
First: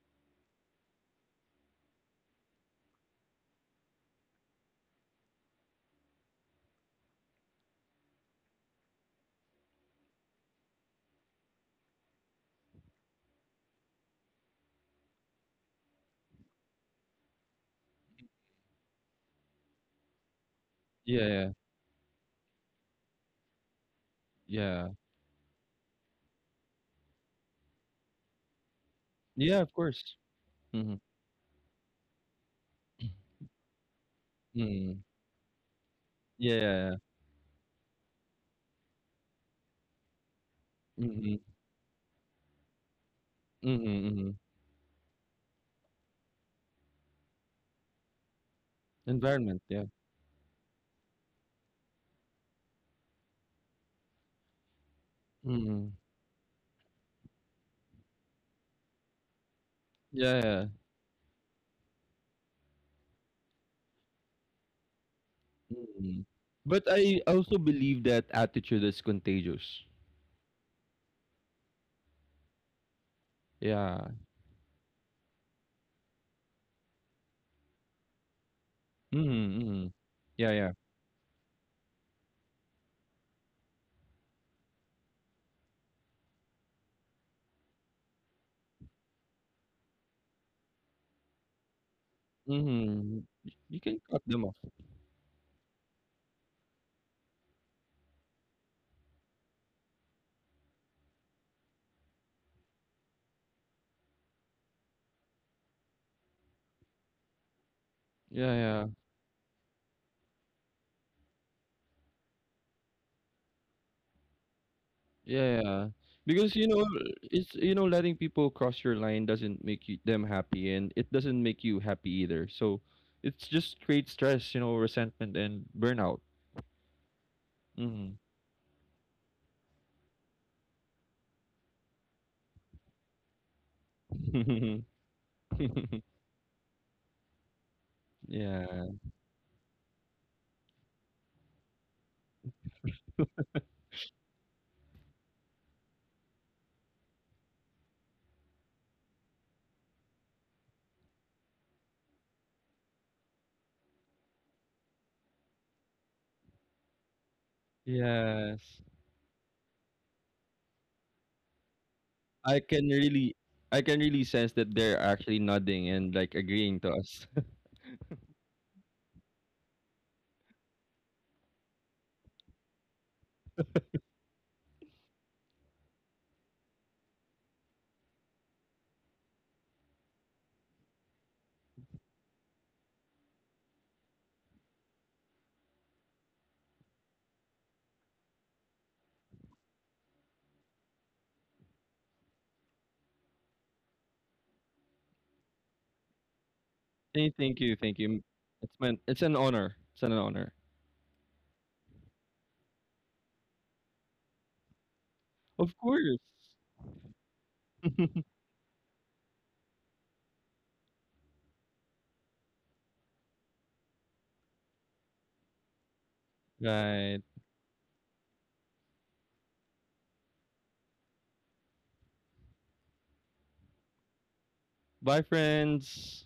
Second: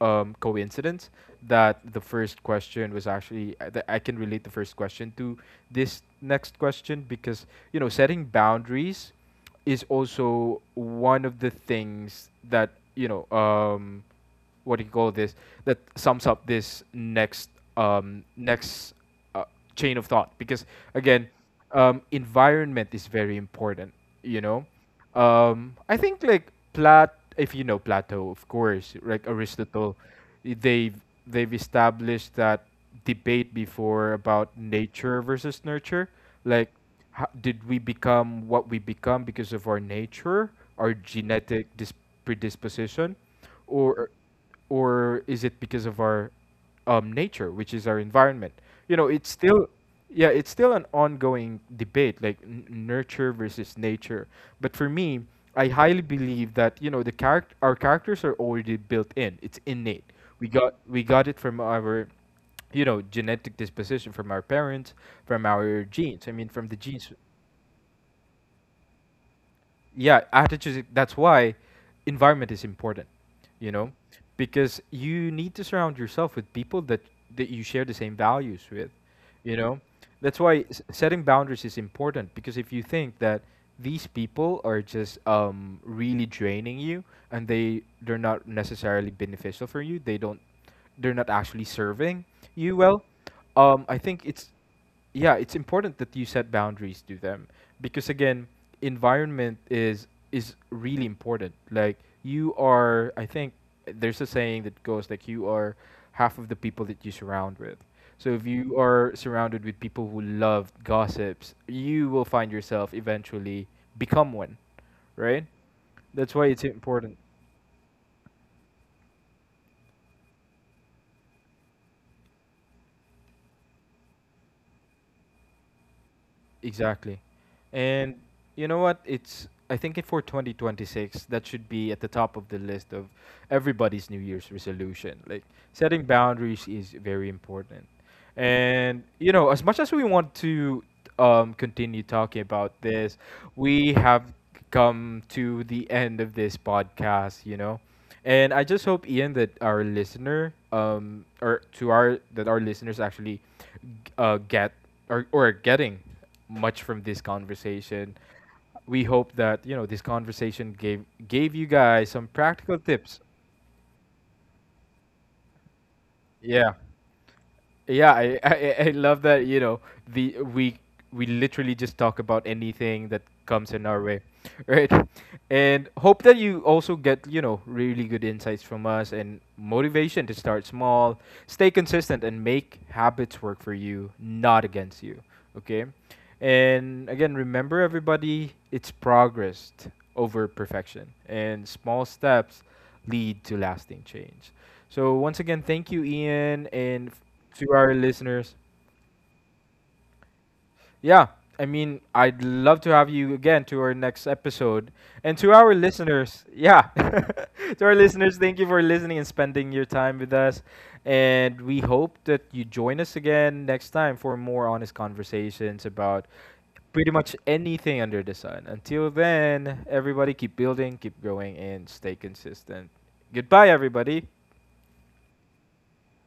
A: coincidence that the first question was actually, that I can relate the first question to this next question, because you know setting boundaries is also one of the things that, you know, um, what do you call this, that sums up this next uh, chain of thought. Because
B: yeah,
A: again,
B: yeah,
A: environment is very important, you know.
B: yeah,
A: I think like plat if you know Plato, of course, like
B: yeah. Of
A: Aristotle,
B: course.
A: they've
B: Mm-hmm.
A: they've established that debate before, about
B: Mm-hmm.
A: nature versus nurture.
B: Yeah, yeah,
A: Like,
B: yeah.
A: did we become what we become because of our nature, our
B: Mm-hmm.
A: predisposition,
B: Mm-hmm.
A: or
B: Mm-hmm.
A: or is it because of our, nature, which is our environment? You know, it's
B: Environment.
A: still,
B: Yeah.
A: yeah, it's still an ongoing debate, like nurture versus nature. But for me, I
B: Mm-hmm.
A: highly believe that, you know, the character, our characters are already built in. It's innate.
B: Yeah, yeah,
A: We
B: yeah.
A: got we got it from our, you know, genetic disposition, from our parents, from our
B: Mm-hmm.
A: genes, I mean, from the
B: But
A: genes.
B: I also believe that attitude is contagious.
A: Yeah, attitudes. That's why environment is important, you know,
B: Yeah.
A: because you need to surround yourself with people that, you share the same values with, you
B: Mm-hmm,
A: know.
B: mm-hmm.
A: That's
B: Yeah.
A: why,
B: Yeah.
A: setting boundaries is important, because if you think that these people are just, really draining you, and they're not necessarily beneficial for you, they don't, they're not actually serving you well,
B: Mm-hmm. You
A: I
B: can
A: think
B: cut them
A: it's,
B: off.
A: yeah, it's important that you set boundaries to them, because again, environment is really important. Like you are, I think there's a saying that goes like, you are half of the people that you surround with. So if
B: Yeah,
A: you
B: yeah.
A: are surrounded with people who love gossips, you will find yourself eventually become one, right?
B: Yeah,
A: That's why
B: because
A: it's
B: you know,
A: important.
B: it's you know, letting people cross your line doesn't make you, them happy, and it doesn't make you happy either. So, it's just creates stress, you know, resentment and burnout.
A: Exactly.
B: Hmm.
A: And you know what? It's I think it, for 2026, that should be at the top of the list of everybody's New Year's resolution. Like, setting boundaries is very important.
B: Yeah.
A: And you know, as much as we want to, continue talking about this, we have come to the end of this podcast, you know. And I just hope, Ian, that our listener, um, or to our, that our listeners actually, get, or are getting much from this conversation.
B: Yes.
A: We hope that, you know, this conversation gave you guys some
B: I
A: practical
B: can
A: tips.
B: really, I can really sense that they're actually nodding and like
A: Yeah.
B: agreeing to us.
A: Yeah, I, I love that, you know, the we literally just talk about anything that comes in our way, right? And hope that you also get, you know, really good insights from us, and motivation to start small, stay consistent, and make habits work for you, not against you, okay? And again, remember, everybody, it's progress over perfection, and small steps lead to lasting change. So once again, thank you, Ian, and
B: Hey, thank
A: to
B: you,
A: our
B: thank you.
A: listeners.
B: It's meant, it's an honor. It's an honor.
A: Yeah, I mean, I'd love to have you again to our next episode, and to
B: Of
A: our
B: course.
A: listeners. Yeah, to our listeners, thank you for listening and spending your time with us, and we hope that you join us again next time for more honest conversations about pretty
B: Right.
A: much anything under the sun. Until then, everybody, keep building, keep growing, and stay consistent. Goodbye, everybody.
B: Bye, friends.